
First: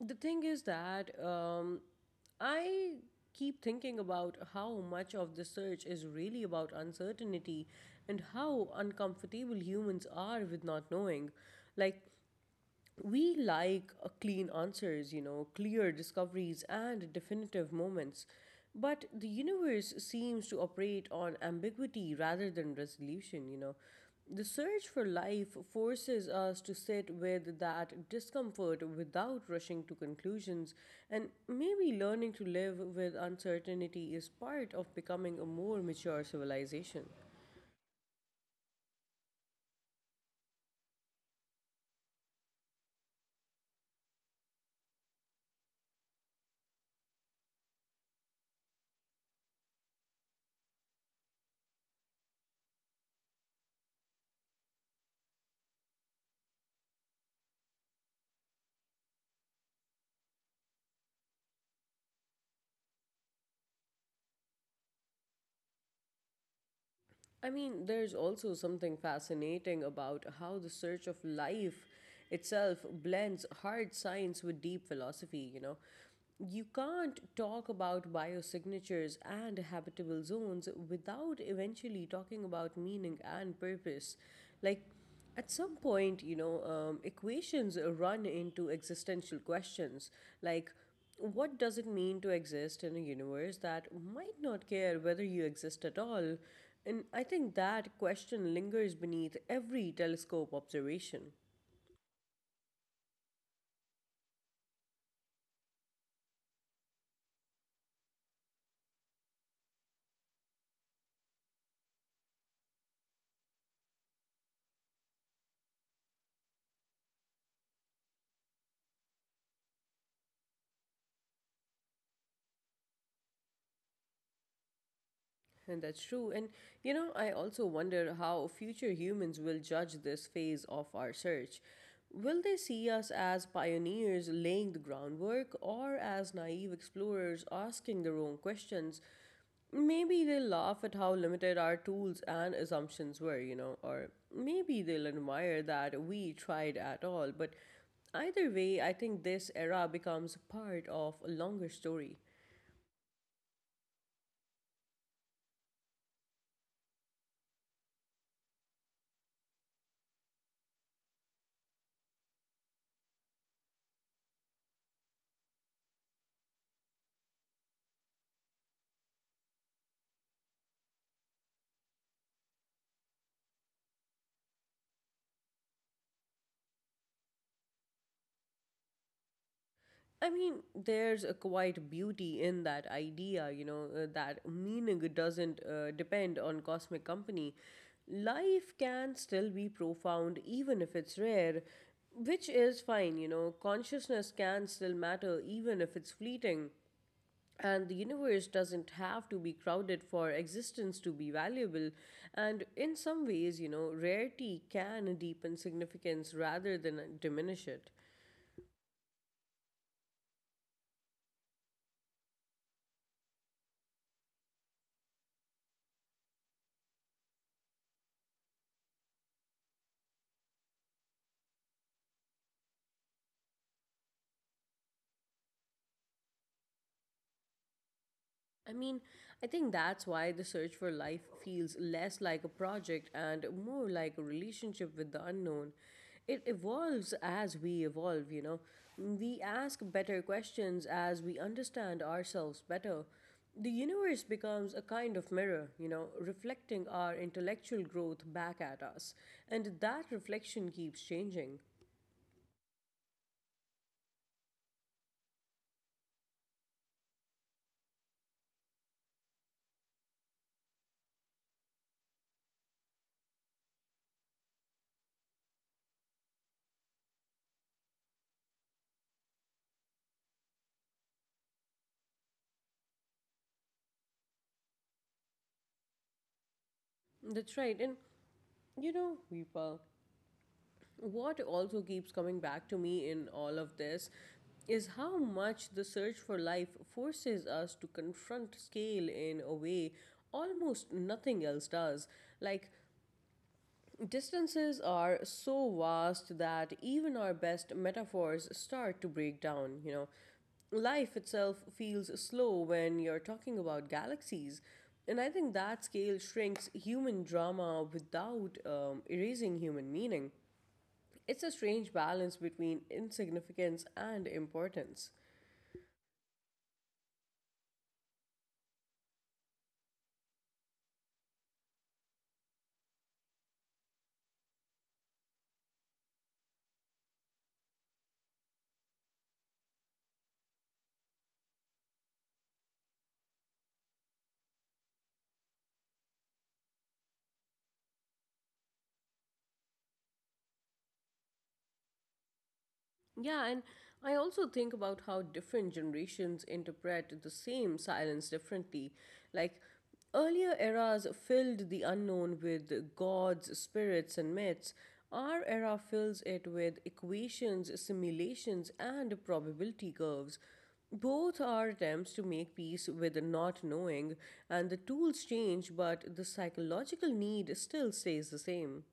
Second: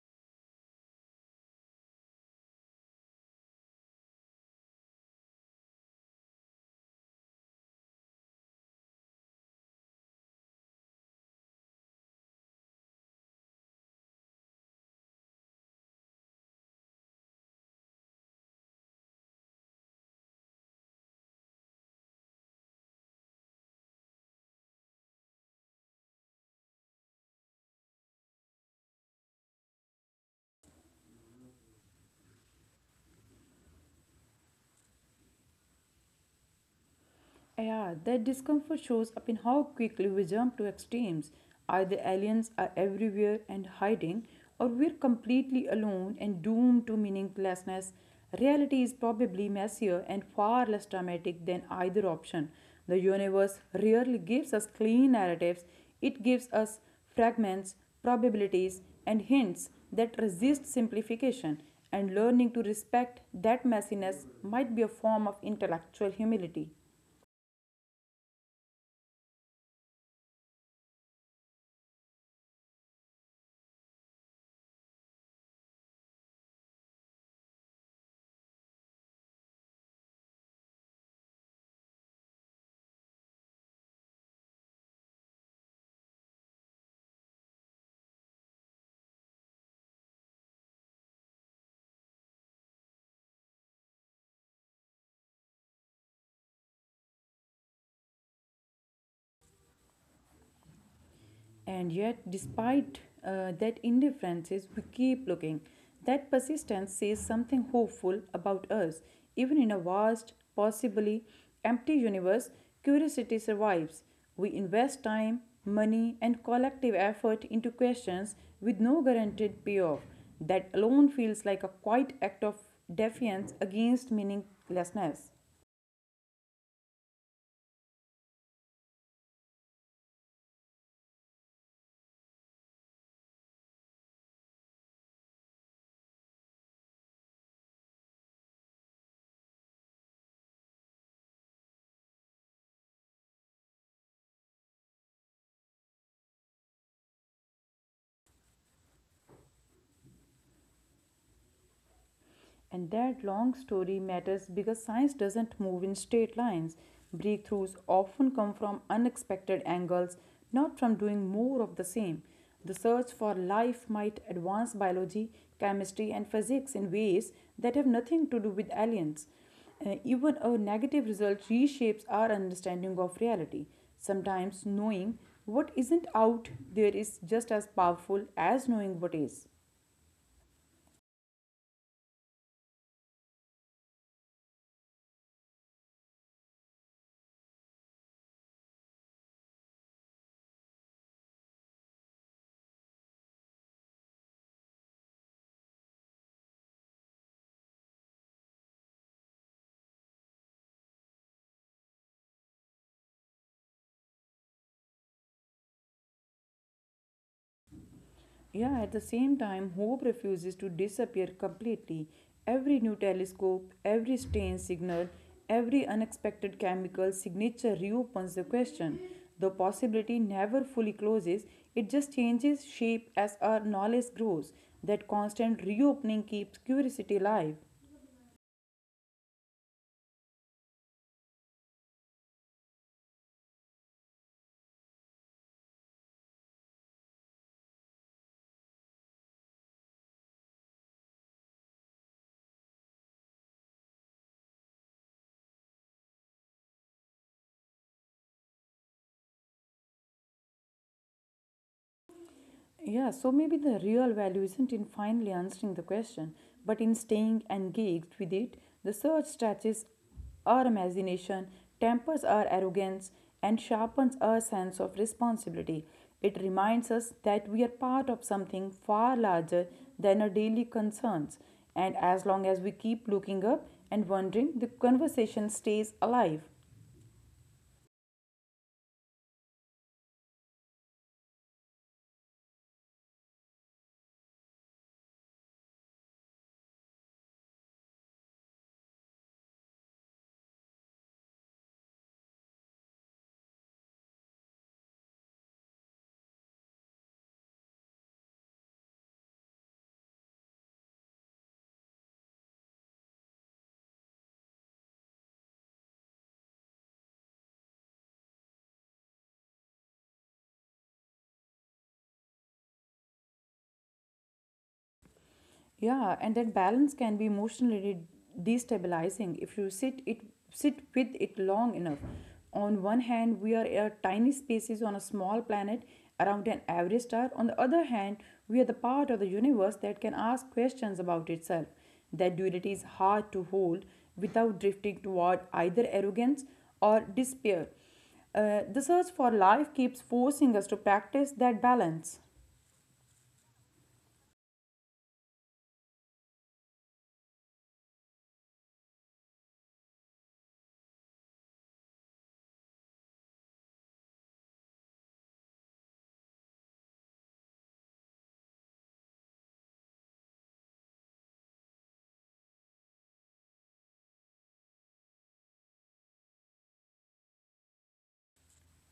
Speaker 1: the thing is that I keep thinking about how much of the search is really about uncertainty and how uncomfortable humans are with not knowing. Like, we like clean answers, clear discoveries and definitive moments. But the universe seems to operate on ambiguity rather than resolution. The search for life forces us to sit with that discomfort without rushing to conclusions, and maybe learning to live with uncertainty is part of becoming a more mature civilization.
Speaker 2: Yeah, that discomfort shows up in how quickly we jump to extremes. Either aliens are everywhere and hiding, or we're completely alone and doomed to meaninglessness. Reality is probably messier and far less dramatic than either option. The universe rarely gives us clean narratives, it gives us fragments, probabilities, and hints that resist simplification, and learning to respect that messiness might be a form of intellectual humility.
Speaker 1: I mean, there's also something fascinating about how the search of life itself blends hard science with deep philosophy, you know. You can't talk about biosignatures and habitable zones without eventually talking about meaning and purpose. Like, at some point, equations run into existential questions like what does it mean to exist in a universe that might not care whether you exist at all? And I think that question lingers beneath every telescope observation.
Speaker 2: And yet, despite that indifferences, we keep looking. That persistence says something hopeful about us. Even in a vast, possibly empty universe, curiosity survives. We invest time, money, and collective effort into questions with no guaranteed payoff. That alone feels like a quiet act of defiance against meaninglessness.
Speaker 1: And that's true. And, you know, I also wonder how future humans will judge this phase of our search. Will they see us as pioneers laying the groundwork or as naive explorers asking the wrong questions? Maybe they'll laugh at how limited our tools and assumptions were, you know, or maybe they'll admire that we tried at all. But either way, I think this era becomes part of a longer story.
Speaker 2: And that long story matters because science doesn't move in straight lines. Breakthroughs often come from unexpected angles, not from doing more of the same. The search for life might advance biology, chemistry, and physics in ways that have nothing to do with aliens. Even a negative result reshapes our understanding of reality. Sometimes knowing what isn't out there is just as powerful as knowing what is.
Speaker 1: I mean, there's a quite beauty in that idea, that meaning doesn't depend on cosmic company. Life can still be profound even if it's rare, which is fine, you know, consciousness can still matter even if it's fleeting. And the universe doesn't have to be crowded for existence to be valuable, and in some ways, rarity can deepen significance rather than diminish it.
Speaker 2: Yeah, at the same time, hope refuses to disappear completely. Every new telescope, every strain signal, every unexpected chemical signature reopens the question. The possibility never fully closes, it just changes shape as our knowledge grows. That constant reopening keeps curiosity alive.
Speaker 1: I mean, I think that's why the search for life feels less like a project and more like a relationship with the unknown. It evolves as we evolve, you know. We ask better questions as we understand ourselves better. The universe becomes a kind of mirror, reflecting our intellectual growth back at us. And that reflection keeps changing.
Speaker 2: Yeah, so maybe the real value isn't in finally answering the question, but in staying engaged with it. The search stretches our imagination, tempers our arrogance, and sharpens our sense of responsibility. It reminds us that we are part of something far larger than our daily concerns. And as long as we keep looking up and wondering, the conversation stays alive.
Speaker 1: That's right. And you know, Weepal, what also keeps coming back to me in all of this is how much the search for life forces us to confront scale in a way almost nothing else does. Like, distances are so vast that even our best metaphors start to break down, you know. Life itself feels slow when you're talking about galaxies. And I think that scale shrinks human drama without erasing human meaning. It's a strange balance between insignificance and importance.
Speaker 2: Yeah, and that balance can be emotionally destabilizing if you sit with it long enough. On one hand, we are a tiny species on a small planet around an average star. On the other hand, we are the part of the universe that can ask questions about itself. That duality is hard to hold without drifting toward either arrogance or despair. The search for life keeps forcing us to practice that balance.
Speaker 1: Yeah, and I also think about how different generations interpret the same silence differently. Like, earlier eras filled the unknown with gods, spirits, and myths. Our era fills it with equations, simulations, and probability curves. Both are attempts to make peace with not knowing, and the tools change, but the psychological need still stays the same.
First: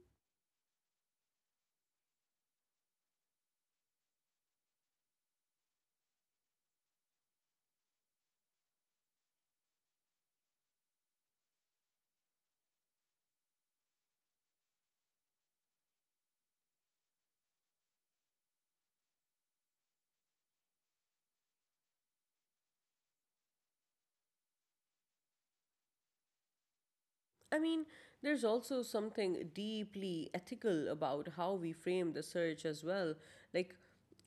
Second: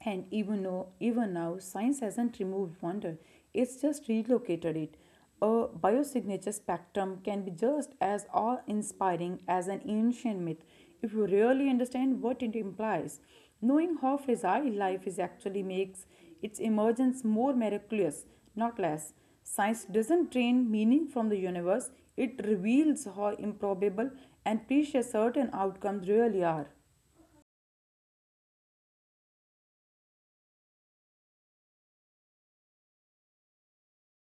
Speaker 2: And even though, even now, science hasn't removed wonder, it's just relocated it. A biosignature spectrum can be just as awe inspiring as an ancient myth if you really understand what it implies. Knowing how fragile life is actually makes its emergence more miraculous, not less. Science doesn't drain meaning from the universe, it reveals how improbable and precious certain outcomes really are.
Speaker 1: I mean, there's also something deeply ethical about how we frame the search as well. Like,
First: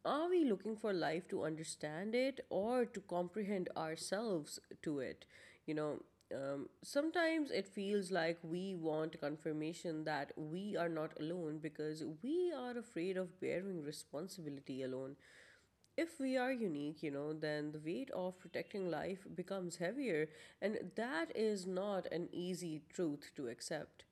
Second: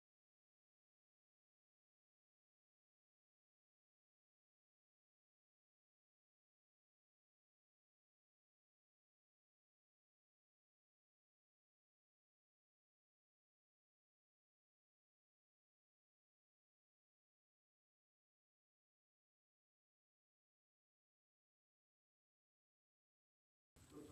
Speaker 1: are we looking for life to understand it or to comprehend ourselves to it? You know, Sometimes it feels like we want confirmation that we are not alone because we are afraid of bearing responsibility alone. If we are unique, then the weight of protecting life becomes heavier, and that is not an easy truth to accept.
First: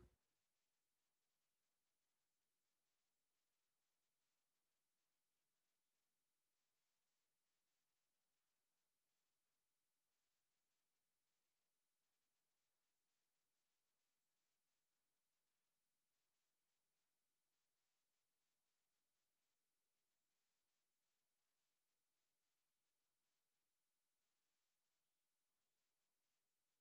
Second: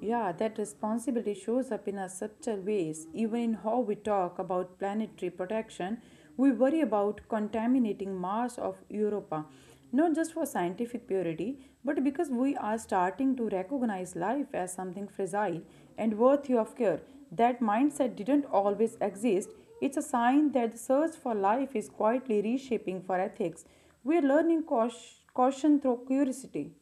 Speaker 2: Yeah, that responsibility shows up in our subtle ways, even in how we talk about planetary protection. We worry about contaminating Mars of Europa, not just for scientific purity, but because we are starting to recognize life as something fragile and worthy of care. That mindset didn't always exist. It's a sign that the search for life is quietly reshaping for ethics. We're learning caution through curiosity.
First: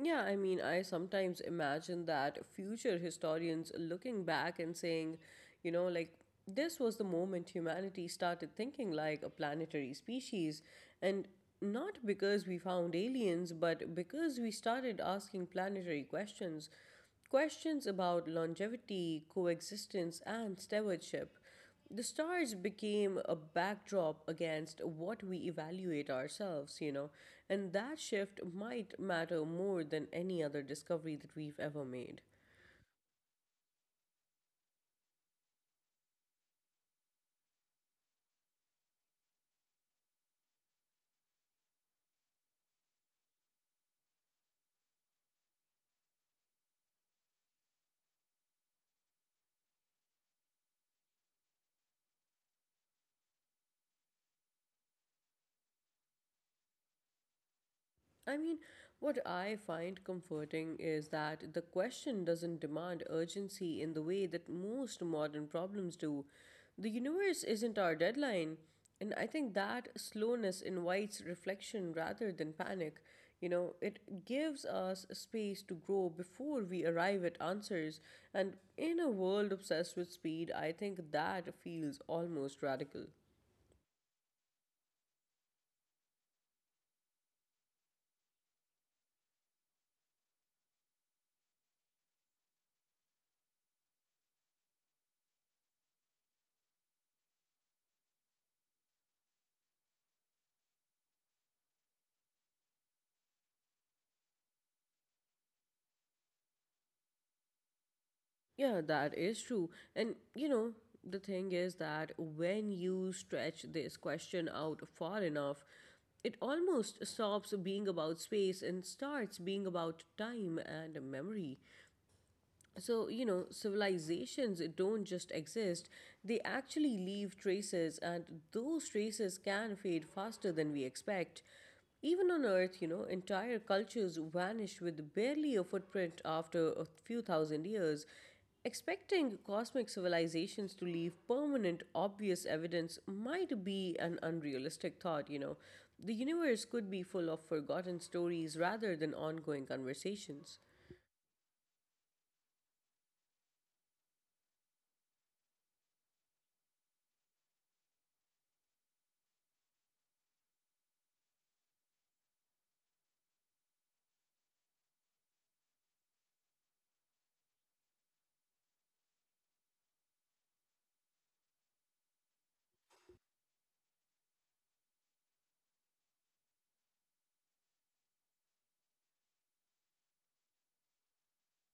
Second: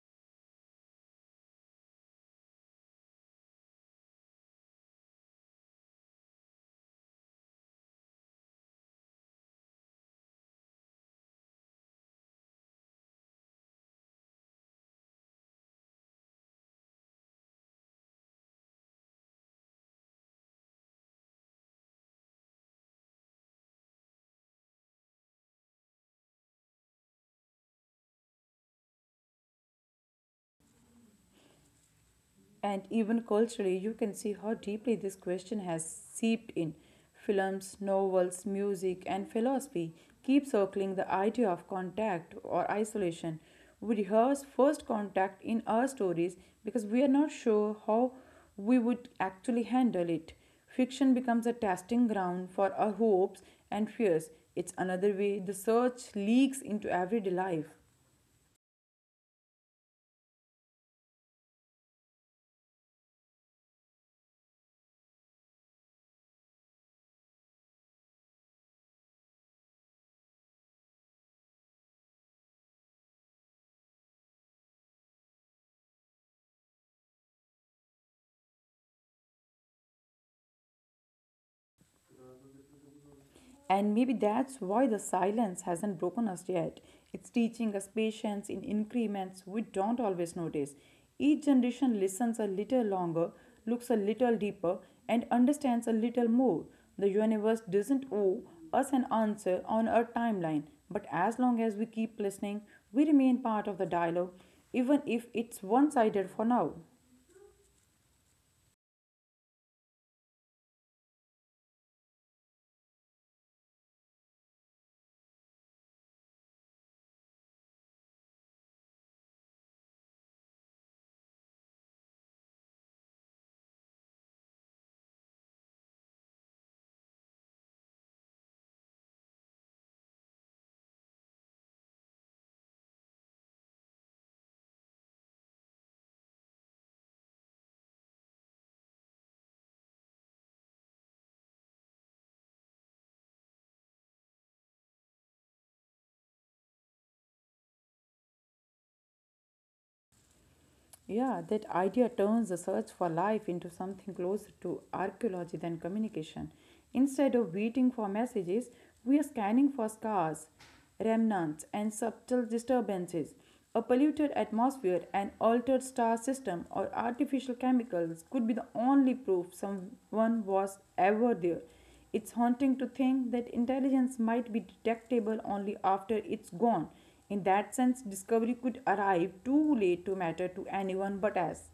Speaker 1: Yeah, I mean, I sometimes imagine that future historians looking back and saying, you know, like, this was the moment humanity started thinking like a planetary species. And not because we found aliens, but because we started asking planetary questions, questions about longevity, coexistence, and stewardship. The stars became a backdrop against what we evaluate ourselves, and that shift might matter more than any other discovery that we've ever made.
Speaker 2: And even culturally, you can see how deeply this question has seeped in. Films, novels, music, and philosophy keep circling the idea of contact or isolation. We rehearse first contact in our stories because we are not sure how we would actually handle it. Fiction becomes a testing ground for our hopes and fears. It's another way the search leaks into everyday life.
Speaker 1: I mean, what I find comforting is that the question doesn't demand urgency in the way that most modern problems do. The universe isn't our deadline, and I think that slowness invites reflection rather than panic. You know, it gives us space to grow before we arrive at answers, and in a world obsessed with speed, I think that feels almost radical.
Speaker 2: And maybe that's why the silence hasn't broken us yet. It's teaching us patience in increments we don't always notice. Each generation listens a little longer, looks a little deeper, and understands a little more. The universe doesn't owe us an answer on a timeline, but as long as we keep listening, we remain part of the dialogue, even if it's one sided for now.
Speaker 1: Yeah, that is true. And you know, the thing is that when you stretch this question out far enough, it almost stops being about space and starts being about time and memory. So civilizations don't just exist, they actually leave traces, and those traces can fade faster than we expect. Even on earth, entire cultures vanish with barely a footprint after a few thousand years. Expecting cosmic civilizations to leave permanent obvious evidence might be an unrealistic thought. The universe could be full of forgotten stories rather than ongoing conversations.
Speaker 2: Yeah, that idea turns the search for life into something closer to archaeology than communication. Instead of waiting for messages, we are scanning for scars, remnants, and subtle disturbances. A polluted atmosphere, an altered star system, or artificial chemicals could be the only proof someone was ever there. It's haunting to think that intelligence might be detectable only after it's gone. In that sense, discovery could arrive too late to matter to anyone but us.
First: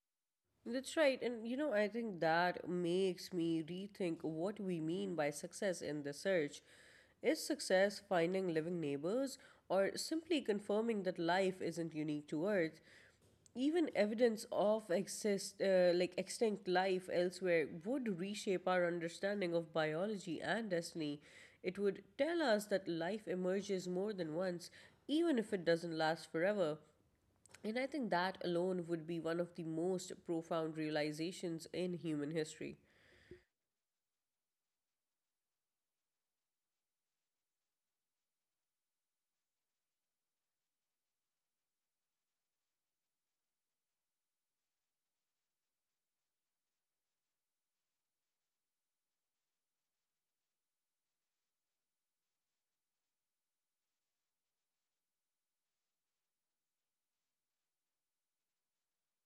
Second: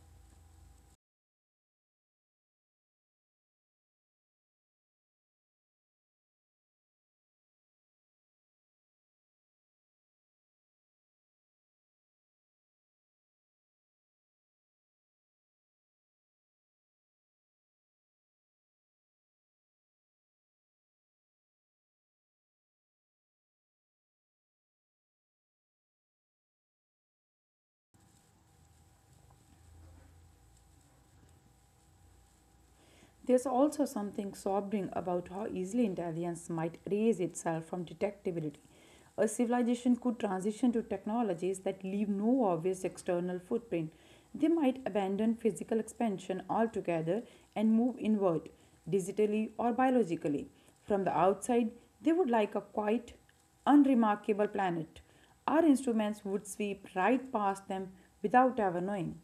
Speaker 1: That's right. I think that makes me rethink what we mean by success in the search. Is success finding living neighbors, or simply confirming that life isn't unique to Earth? Even evidence of like extinct life elsewhere would reshape our understanding of biology and destiny. It would tell us that life emerges more than once, even if it doesn't last forever. And I think that alone would be one of the most profound realizations in human history.
Speaker 2: There's also something sobering about how easily intelligence might raise itself from detectability. A civilization could transition to technologies that leave no obvious external footprint. They might abandon physical expansion altogether and move inward, digitally or biologically. From the outside, they would like a quiet, unremarkable planet. Our instruments would sweep right past them without ever knowing.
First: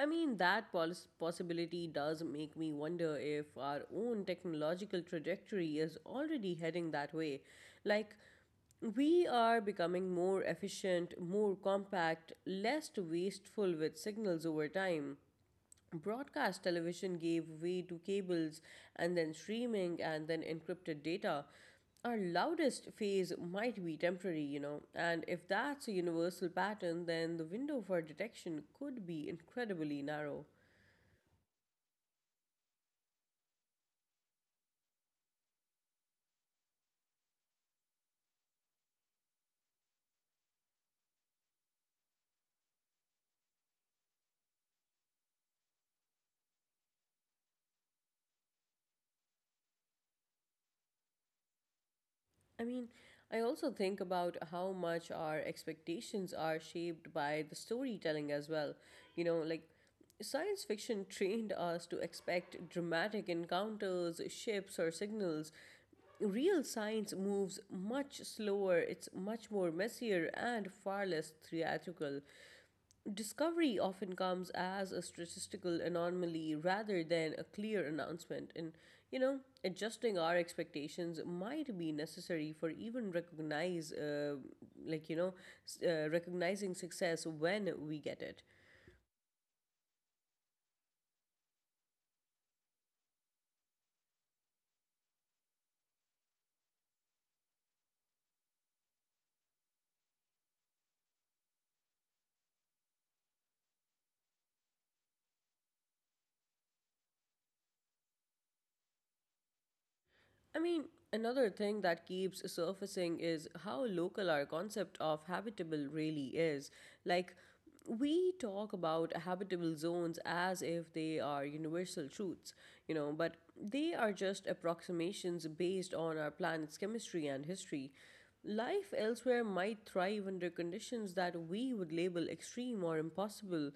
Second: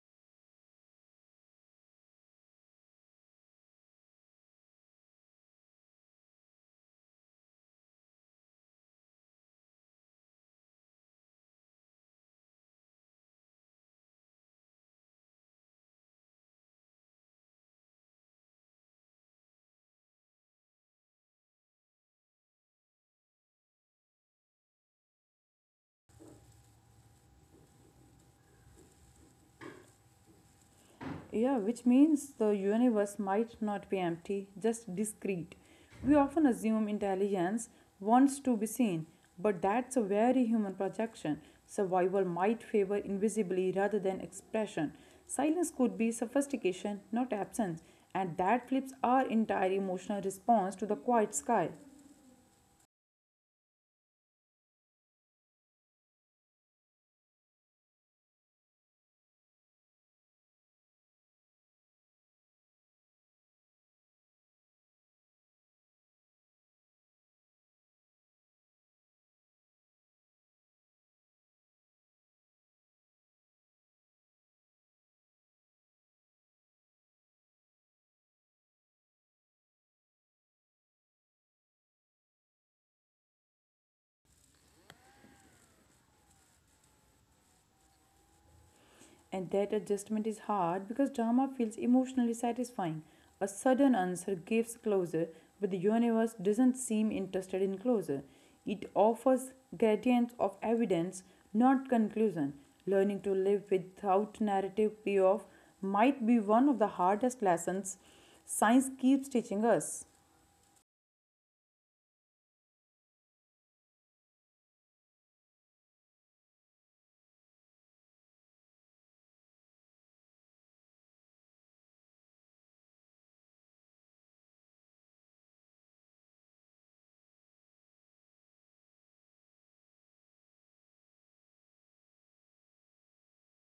Speaker 1: Possibility does make me wonder if our own technological trajectory is already heading that way. Like, we are becoming more efficient, more compact, less wasteful with signals over time. Broadcast television gave way to cables, and then streaming, and then encrypted data. Our loudest phase might be temporary, and if that's a universal pattern, then the window for detection could be incredibly narrow.
Speaker 2: Yeah, which means the universe might not be empty, just discrete. We often assume intelligence wants to be seen, but that's a very human projection. Survival might favor invisibly rather than expression. Silence could be sophistication, not absence, and that flips our entire emotional response to the quiet sky.
Speaker 1: I mean, I also think about how much our expectations are shaped by the storytelling as well. You know, like Science fiction trained us to expect dramatic encounters, ships, or signals. Real science moves much slower, it's much more messier and far less theatrical. Discovery often comes as a statistical anomaly rather than a clear announcement, and adjusting our expectations might be necessary for even recognize, like, you know, s- recognizing success when we get it.
Speaker 2: And that adjustment is hard because drama feels emotionally satisfying. A sudden answer gives closure, but the universe doesn't seem interested in closure. It offers gradients of evidence, not conclusion. Learning to live without narrative payoff might be one of the hardest lessons science keeps teaching us.
Speaker 1: I mean, another thing that keeps surfacing is how local our concept of habitable really is. Like, we talk about habitable zones as if they are universal truths, but they are just approximations based on our planet's chemistry and history. Life elsewhere might thrive under conditions that we would label extreme or impossible.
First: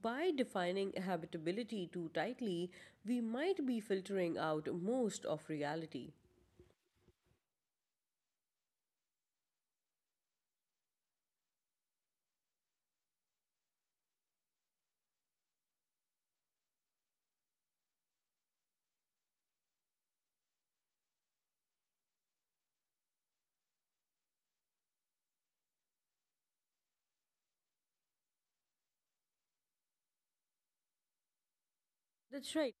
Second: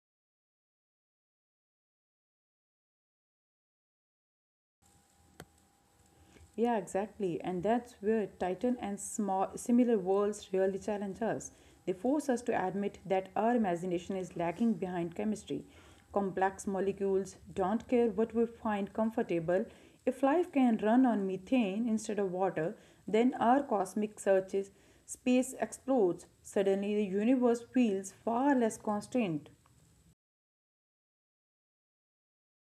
Speaker 1: By defining habitability too tightly, we might be filtering out most of reality.
Speaker 2: Yeah, exactly. And that's where Titan and small, similar worlds really challenge us. They force us to admit that our imagination is lagging behind chemistry. Complex molecules don't care what we find comfortable. If life can run on methane instead of water, then our cosmic searches, space explodes. Suddenly, the universe feels far less constrained.
Speaker 1: That's right.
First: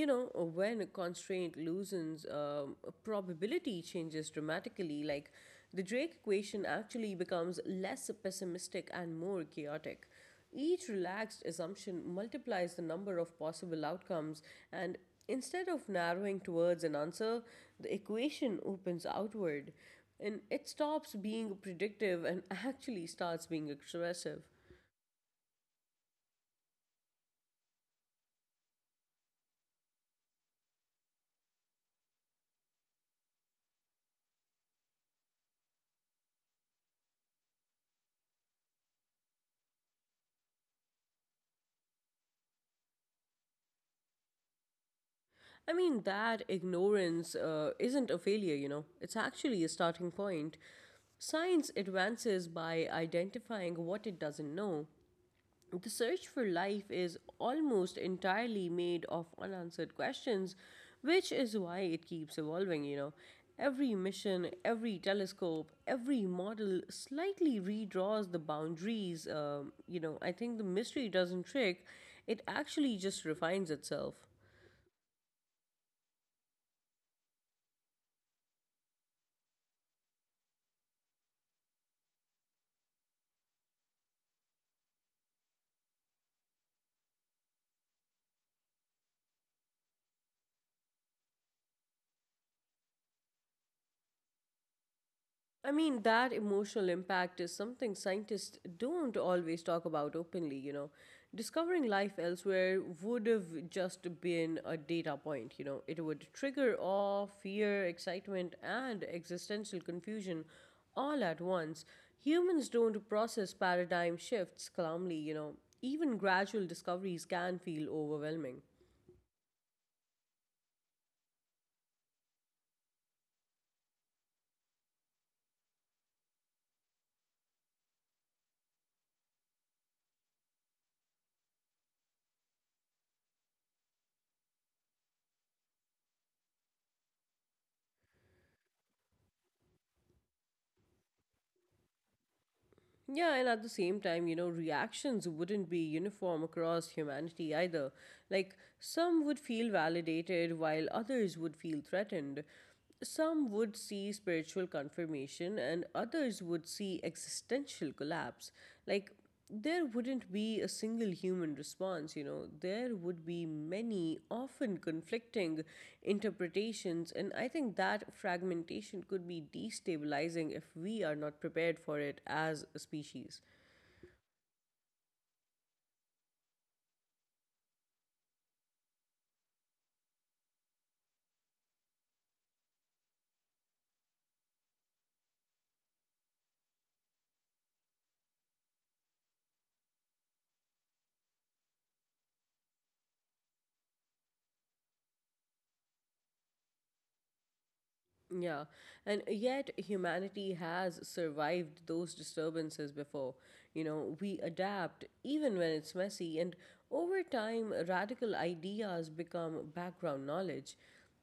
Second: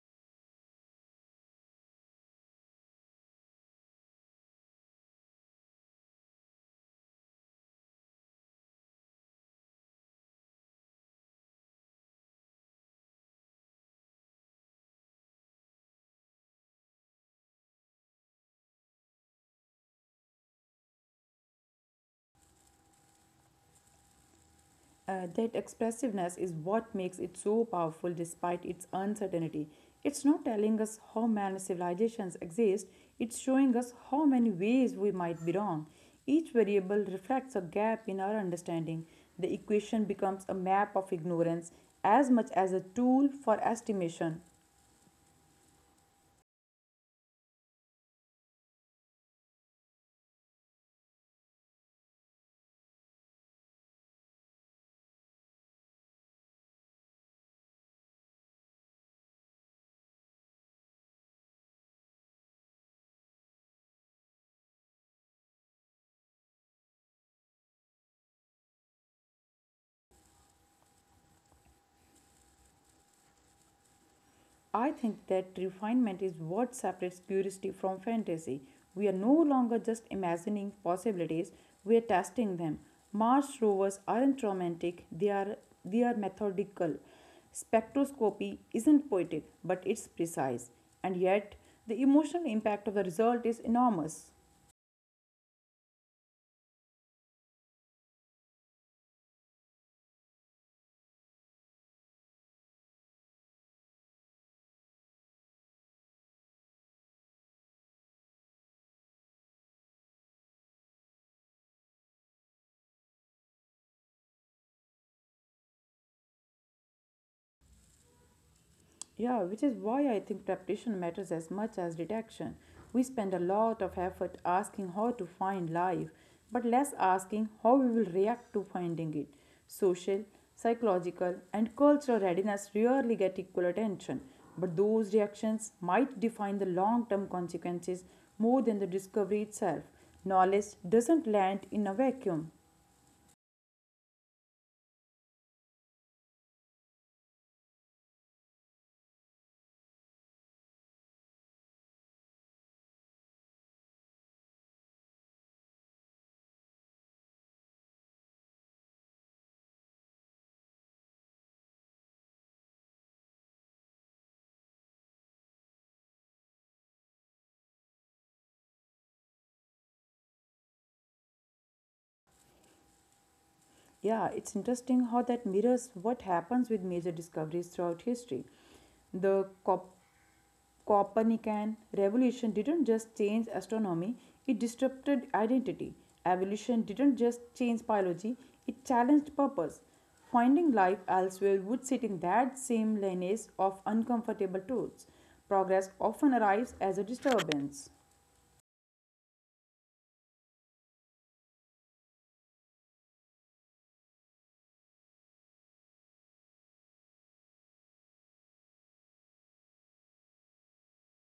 Speaker 1: When a constraint loosens, probability changes dramatically. Like the drake equation actually becomes less pessimistic and more chaotic. Each relaxed assumption multiplies the number of possible outcomes, and instead of narrowing towards an answer, the equation opens outward, and it stops being predictive and actually starts being expressive.
Speaker 2: That expressiveness is what makes it so powerful despite its uncertainty. It's not telling us how many civilizations exist, it's showing us how many ways we might be wrong. Each variable reflects a gap in our understanding. The equation becomes a map of ignorance as much as a tool for estimation.
Speaker 1: That ignorance isn't a failure, it's actually a starting point. Science advances by identifying what it doesn't know. The search for life is almost entirely made of unanswered questions, which is why it keeps evolving, Every mission, every telescope, every model slightly redraws the boundaries. I think the mystery doesn't trick, it actually just refines itself.
Speaker 2: I think that refinement is what separates curiosity from fantasy. We are no longer just imagining possibilities, we are testing them. Mars rovers aren't romantic, they are methodical. Spectroscopy isn't poetic, but it's precise. And yet, the emotional impact of the result is enormous.
Speaker 1: That emotional impact is something scientists don't always talk about openly, Discovering life elsewhere would have just been a data point, It would trigger awe, fear, excitement, and existential confusion all at once. Humans don't process paradigm shifts calmly, Even gradual discoveries can feel overwhelming.
Speaker 2: Yeah, which is why I think preparation matters as much as detection. We spend a lot of effort asking how to find life, but less asking how we will react to finding it. Social, psychological, and cultural readiness rarely get equal attention, but those reactions might define the long term consequences more than the discovery itself. Knowledge doesn't land in a vacuum.
Speaker 1: Yeah, and at the same time, reactions wouldn't be uniform across humanity either. Some would feel validated while others would feel threatened. Some would see spiritual confirmation and others would see existential collapse. Like, there wouldn't be a single human response, There would be many, often conflicting interpretations, and I think that fragmentation could be destabilizing if we are not prepared for it as a species.
Speaker 2: Yeah, it's interesting how that mirrors what happens with major discoveries throughout history. The Copernican revolution didn't just change astronomy, it disrupted identity. Evolution didn't just change biology, it challenged purpose. Finding life elsewhere would sit in that same lineage of uncomfortable truths. Progress often arrives as a disturbance.
Speaker 1: Yeah, and yet humanity has survived those disturbances before. We adapt even when it's messy, and over time, radical ideas become background knowledge.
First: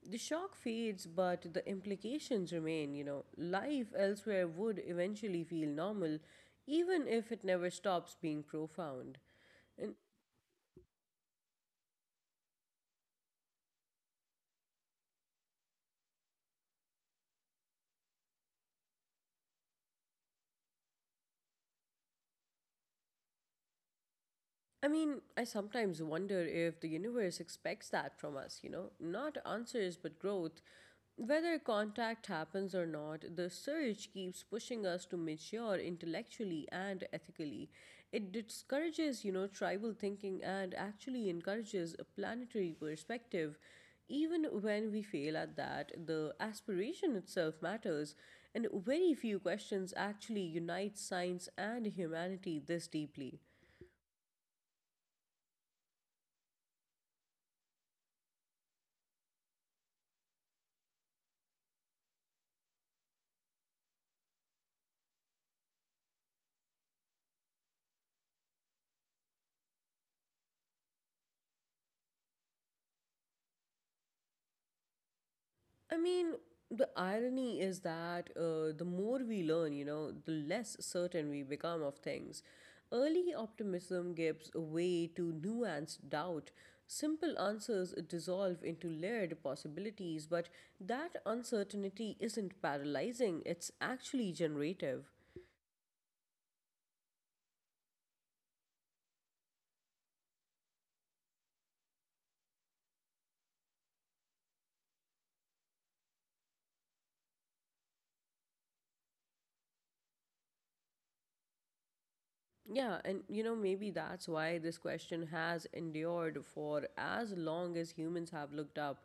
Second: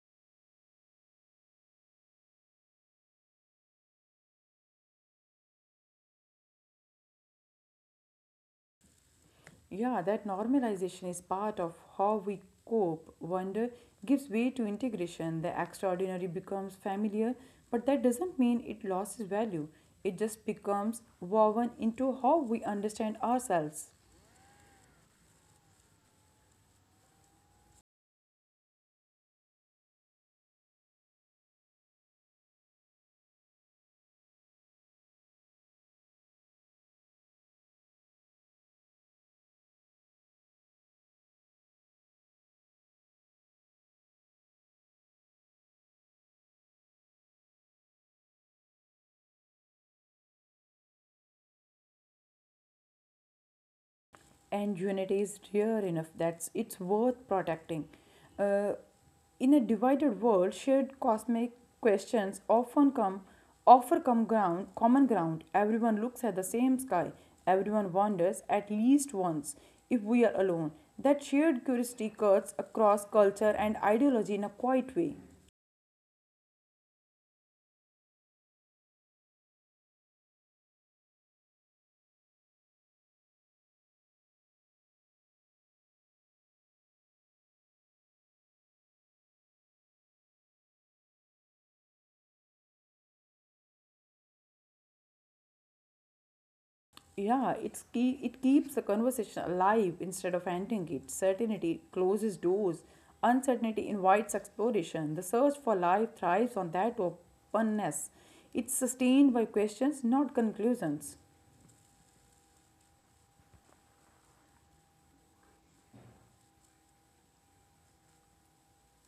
Speaker 1: The shock fades, but the implications remain. Life elsewhere would eventually feel normal, even if it never stops being profound.
Speaker 2: Yeah, that normalization is part of how we cope. Wonder gives way to integration. The extraordinary becomes familiar, but that doesn't mean it loses value. It just becomes woven into how we understand ourselves.
Speaker 1: I sometimes wonder if the universe expects that from us, not answers but growth. Whether contact happens or not, the search keeps pushing us to mature intellectually and ethically. It discourages, tribal thinking and actually encourages a planetary perspective. Even when we fail at that, the aspiration itself matters, and very few questions actually unite science and humanity this deeply.
Speaker 2: And unity is rare enough that's it's worth protecting. Uh, In a divided world, shared cosmic questions often come offer come ground, common ground. Everyone looks at the same sky. Everyone wonders at least once if we are alone. That shared curiosity cuts across culture and ideology in a quiet way.
Speaker 1: I mean, the irony is that the more we learn, the less certain we become of things. Early optimism gives way to nuanced doubt. Simple answers dissolve into layered possibilities, but that uncertainty isn't paralyzing, it's actually generative.
Speaker 2: Yeah, it keeps the conversation alive instead of ending it. Certainty closes doors. Uncertainty invites exploration. The search for life thrives on that openness. It's sustained by questions, not conclusions.
Speaker 1: Yeah, and maybe that's why this question has endured for as long as humans have looked up.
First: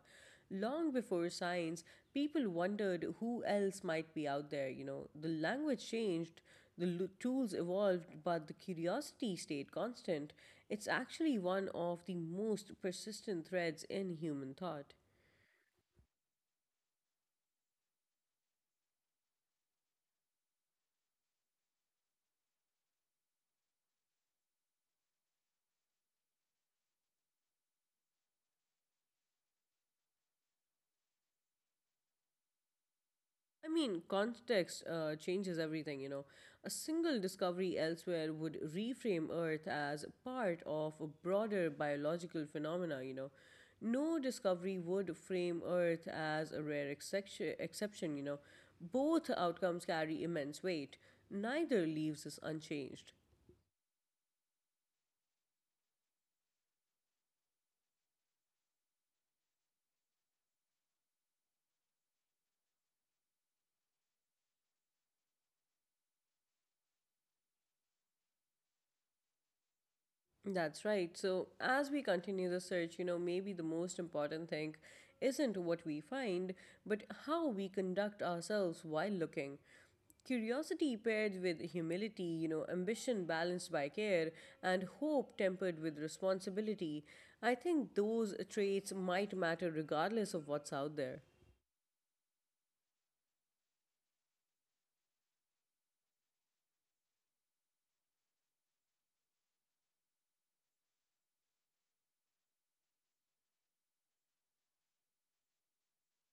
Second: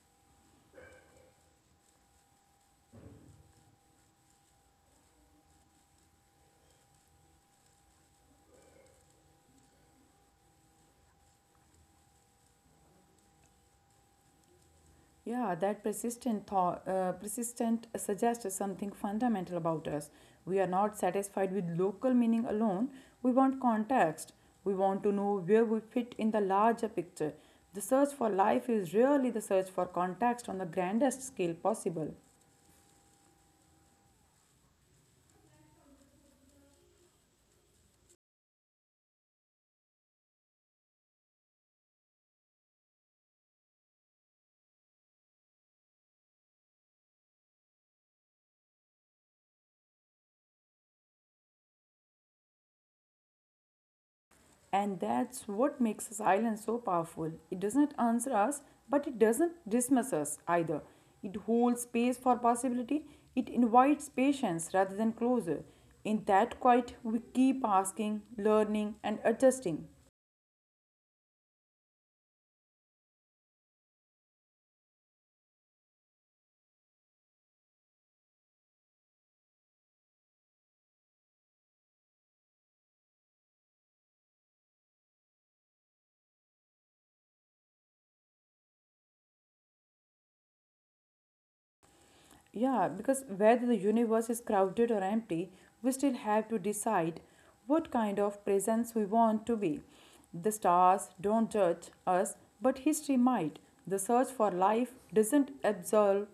Speaker 1: Long before science, people wondered who else might be out there, The language changed, tools evolved, but the curiosity stayed constant. It's actually one of the most persistent threads in human thought.
Speaker 2: Yeah, that persistent thought, persistent suggests something fundamental about us. We are not satisfied with local meaning alone. We want context. We want to know where we fit in the larger picture. The search for life is really the search for context on the grandest scale possible.
Speaker 1: Context changes everything, A single discovery elsewhere would reframe Earth as part of a broader biological phenomena, No discovery would frame Earth as a rare exception, Both outcomes carry immense weight. Neither leaves us unchanged.
Speaker 2: And that's what makes silence so powerful. It doesn't answer us, but it doesn't dismiss us either. It holds space for possibility. It invites patience rather than closure. In that quiet, we keep asking, learning, and adjusting.
Speaker 1: That's right. So, as we continue the search, maybe the most important thing isn't what we find, but how we conduct ourselves while looking. Curiosity paired with humility, ambition balanced by care, and hope tempered with responsibility. I think those traits might matter regardless of what's out there.
Speaker 2: Yeah, because whether the universe is crowded or empty, we still have to decide what kind of presence we want to be. The stars don't judge us, but history might. The search for life doesn't absolve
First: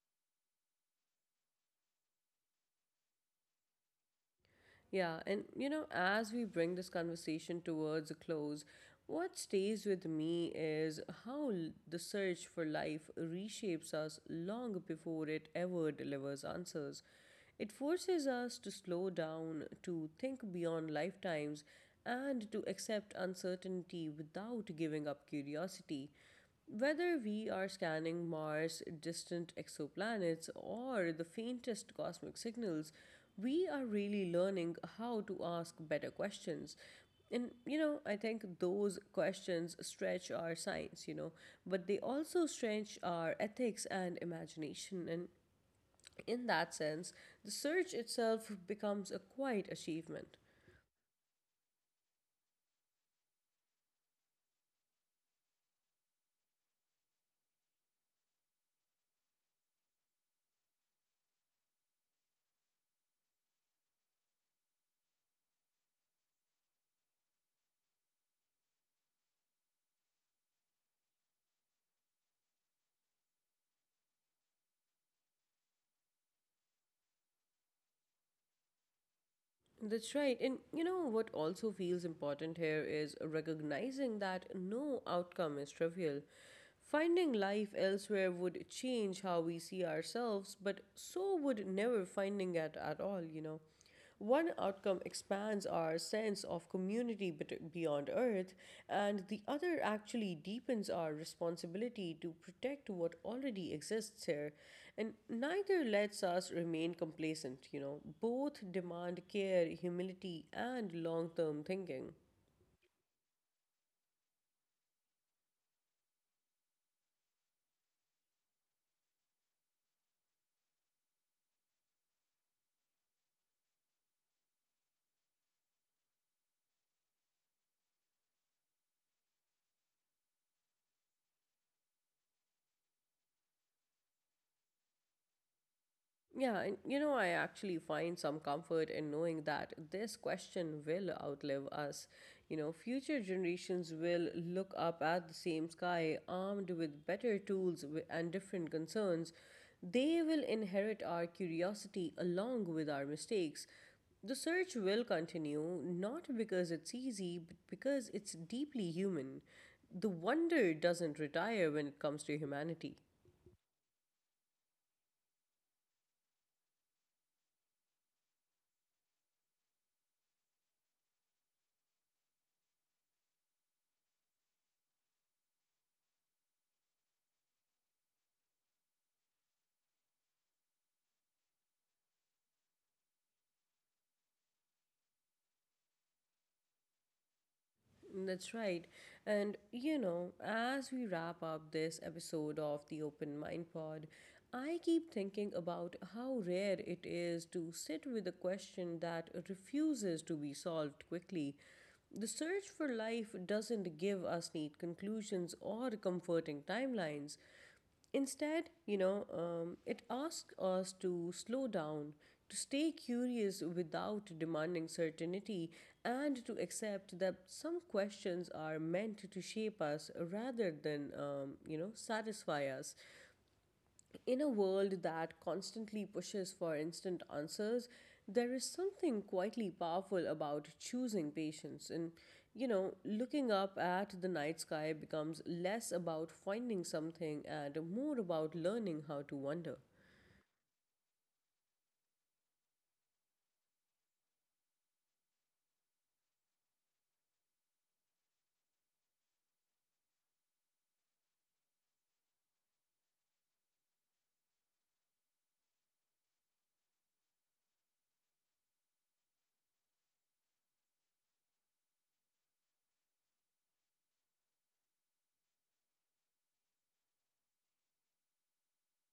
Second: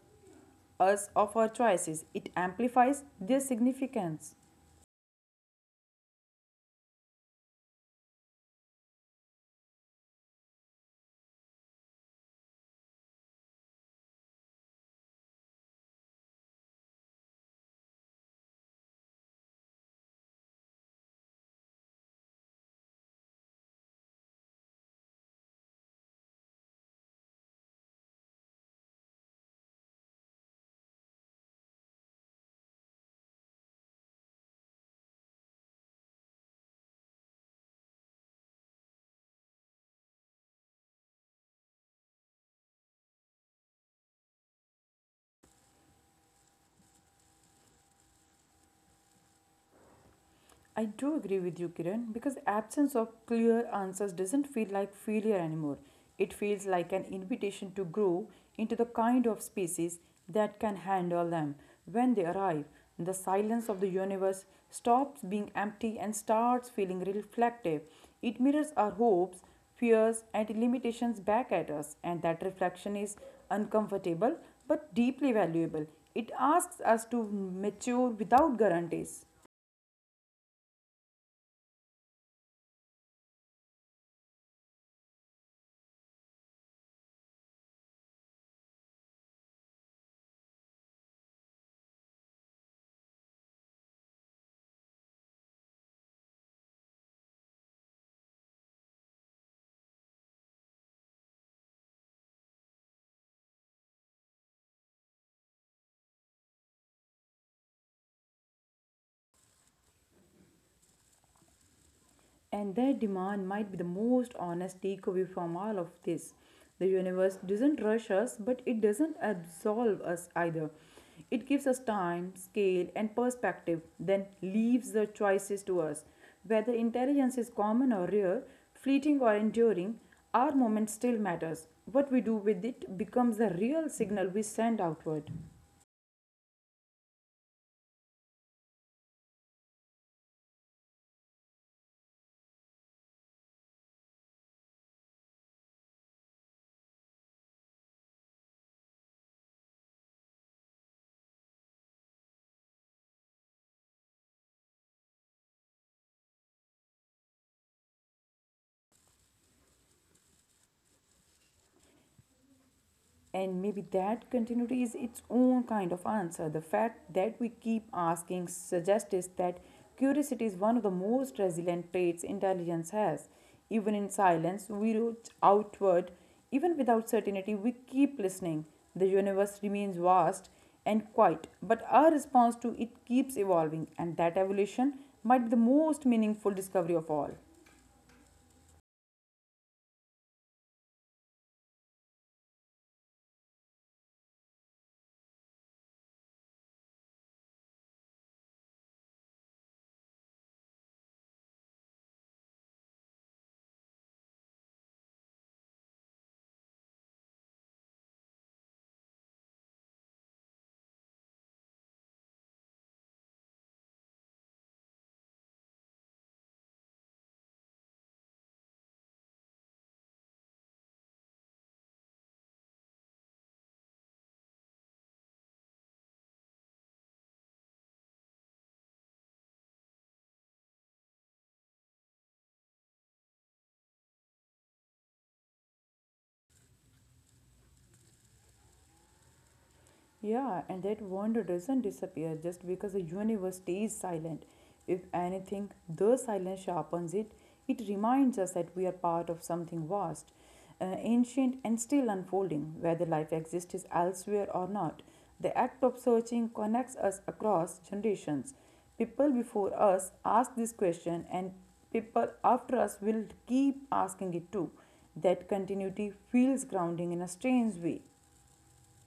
Speaker 2: us of our choices, it amplifies their significance.
Speaker 1: Yeah, and as we bring this conversation towards a close, what stays with me is the search for life reshapes us long before it ever delivers answers. It forces us to slow down, to think beyond lifetimes, and to accept uncertainty without giving up curiosity. Whether we are scanning Mars, distant exoplanets, or the faintest cosmic signals, we are really learning how to ask better questions. And I think those questions stretch our science, but they also stretch our ethics and imagination. And in that sense, the search itself becomes a quiet achievement.
Speaker 2: I do agree with you, Kiran, because absence of clear answers doesn't feel like failure anymore. It feels like an invitation to grow into the kind of species that can handle them. When they arrive, the silence of the universe stops being empty and starts feeling reflective. It mirrors our hopes, fears, and limitations back at us, and that reflection is uncomfortable but deeply valuable. It asks us to mature without guarantees.
Speaker 1: That's right. And what also feels important here is recognizing that no outcome is trivial. Finding life elsewhere would change how we see ourselves, but so would never finding it at all, One outcome expands our sense of community beyond Earth, and the other actually deepens our responsibility to protect what already exists here. And neither lets us remain complacent, Both demand care, humility, and long term thinking.
Speaker 2: And their demand might be the most honest takeaway from all of this. The universe doesn't rush us, but it doesn't absolve us either. It gives us time, scale, and perspective, then leaves the choices to us. Whether intelligence is common or rare, fleeting or enduring, our moment still matters. What we do with it becomes the real signal we send outward.
Speaker 1: Yeah, and I actually find some comfort in knowing that this question will outlive us. Future generations will look up at the same sky, armed with better tools and different concerns. They will inherit our curiosity along with our mistakes. The search will continue, not because it's easy, but because it's deeply human. The wonder doesn't retire when it comes to humanity.
Speaker 2: And maybe that continuity is its own kind of answer. The fact that we keep asking suggests that curiosity is one of the most resilient traits intelligence has. Even in silence, we reach outward. Even without certainty, we keep listening. The universe remains vast and quiet, but our response to it keeps evolving, and that evolution might be the most meaningful discovery of all.
Speaker 1: That's right. And as we wrap up this episode of the Open Mind Pod, I keep thinking about how rare it is to sit with a question that refuses to be solved quickly. The search for life doesn't give us neat conclusions or comforting timelines. Instead, it asks us to slow down, to stay curious without demanding certainty, and to accept that some questions are meant to shape us rather than, satisfy us. In a world that constantly pushes for instant answers, there is something quietly powerful about choosing patience. And, looking up at the night sky becomes less about finding something and more about learning how to wonder.
Speaker 2: Yeah, and that wonder doesn't disappear just because the universe stays silent. If anything, the silence sharpens it. It reminds us that we are part of something vast, ancient, and still unfolding, whether life exists elsewhere or not. The act of searching connects us across generations. People before us asked this question, and people after us will keep asking it too. That continuity feels grounding in a strange way.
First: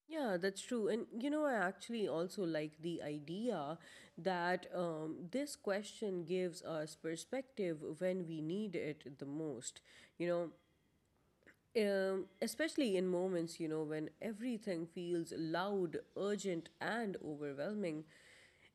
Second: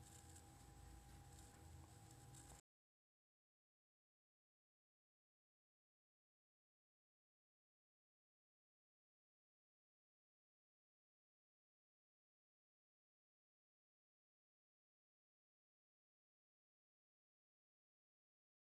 Speaker 1: Yeah, that's true. And I actually also like the idea that this question gives us perspective when we need it the most. You know, especially in moments, when everything feels loud, urgent, and overwhelming,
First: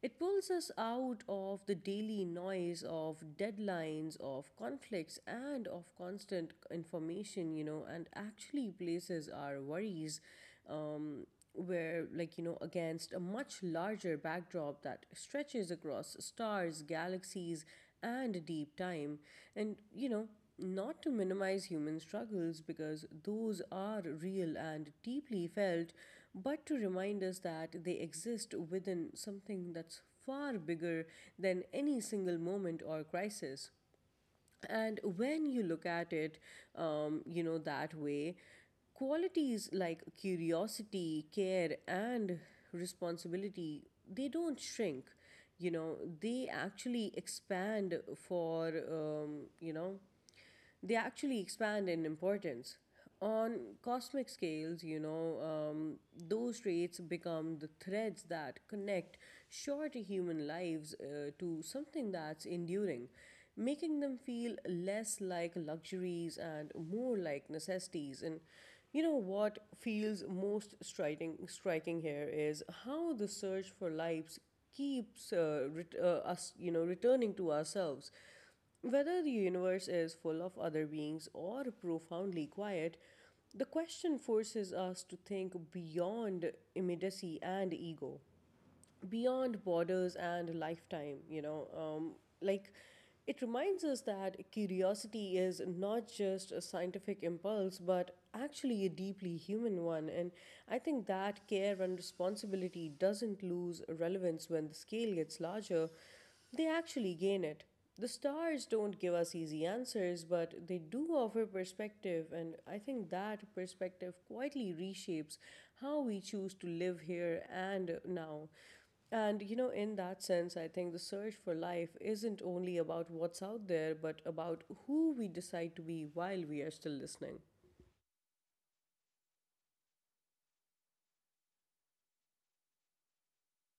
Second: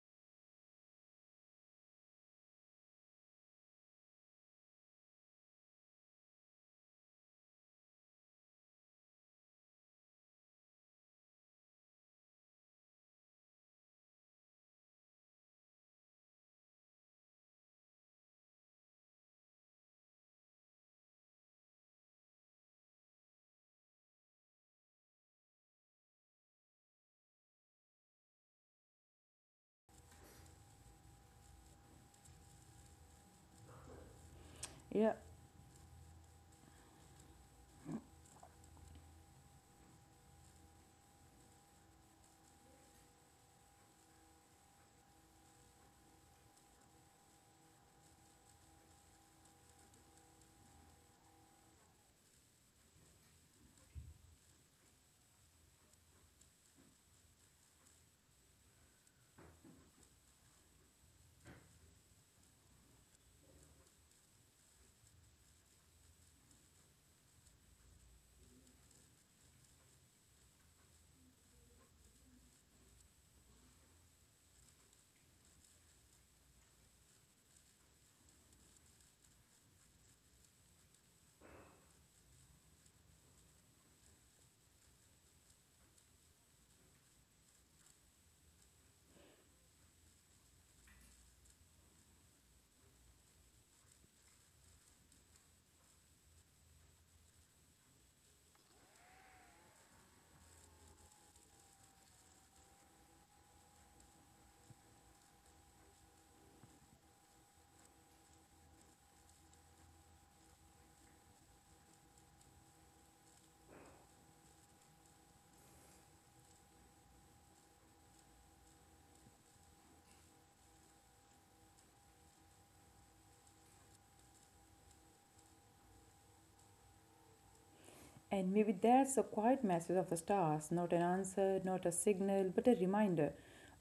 Speaker 1: it pulls us out of the daily noise of deadlines, of conflicts, and of constant information, and actually places our worries um, where, like, you know, against a much larger backdrop that stretches across stars, galaxies, and deep time. And, not to minimize human struggles because those are real and deeply felt, but to remind us that they exist within something that's far bigger than any single moment or crisis and
Speaker 2: Yeah,
Speaker 1: when you look at it that way, qualities like curiosity, care, and responsibility, they don't shrink, you know they actually expand for you know they actually expand in importance. On cosmic scales, those traits become the threads that connect short human lives to something that's enduring, making them feel less like luxuries and more like necessities. And what feels most striking here is how the search for lives keeps us, returning to ourselves. Whether the universe is full of other beings or profoundly quiet, the question forces us to think beyond immediacy and ego, beyond borders and lifetime, like, it reminds us that curiosity is not just a scientific impulse, but actually a deeply human one. And I think that care and responsibility doesn't lose relevance when the scale gets larger, they actually gain it. The stars don't give us easy answers, but they do offer perspective, and I think that perspective quietly reshapes how we choose to live here and now. And in that sense, I think the search for life isn't only about what's out there, but about who we decide to be while we are still listening.
Speaker 2: and maybe that's a quiet message of the stars, not an answer, not a signal, but a reminder.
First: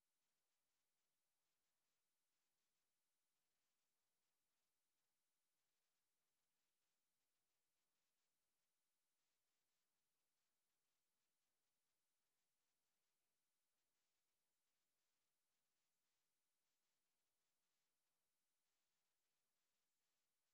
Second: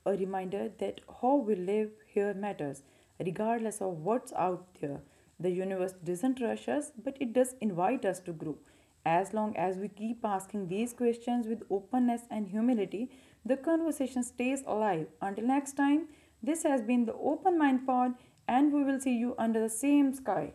Speaker 2: A reminder that how we live here matters, regardless of what's out there. The universe doesn't rush us, but it does invite us to grow. As long as we keep asking these questions with openness and humility, the conversation stays alive. Until next time, this has been the Open Mind Pod, and we will see you under the same sky.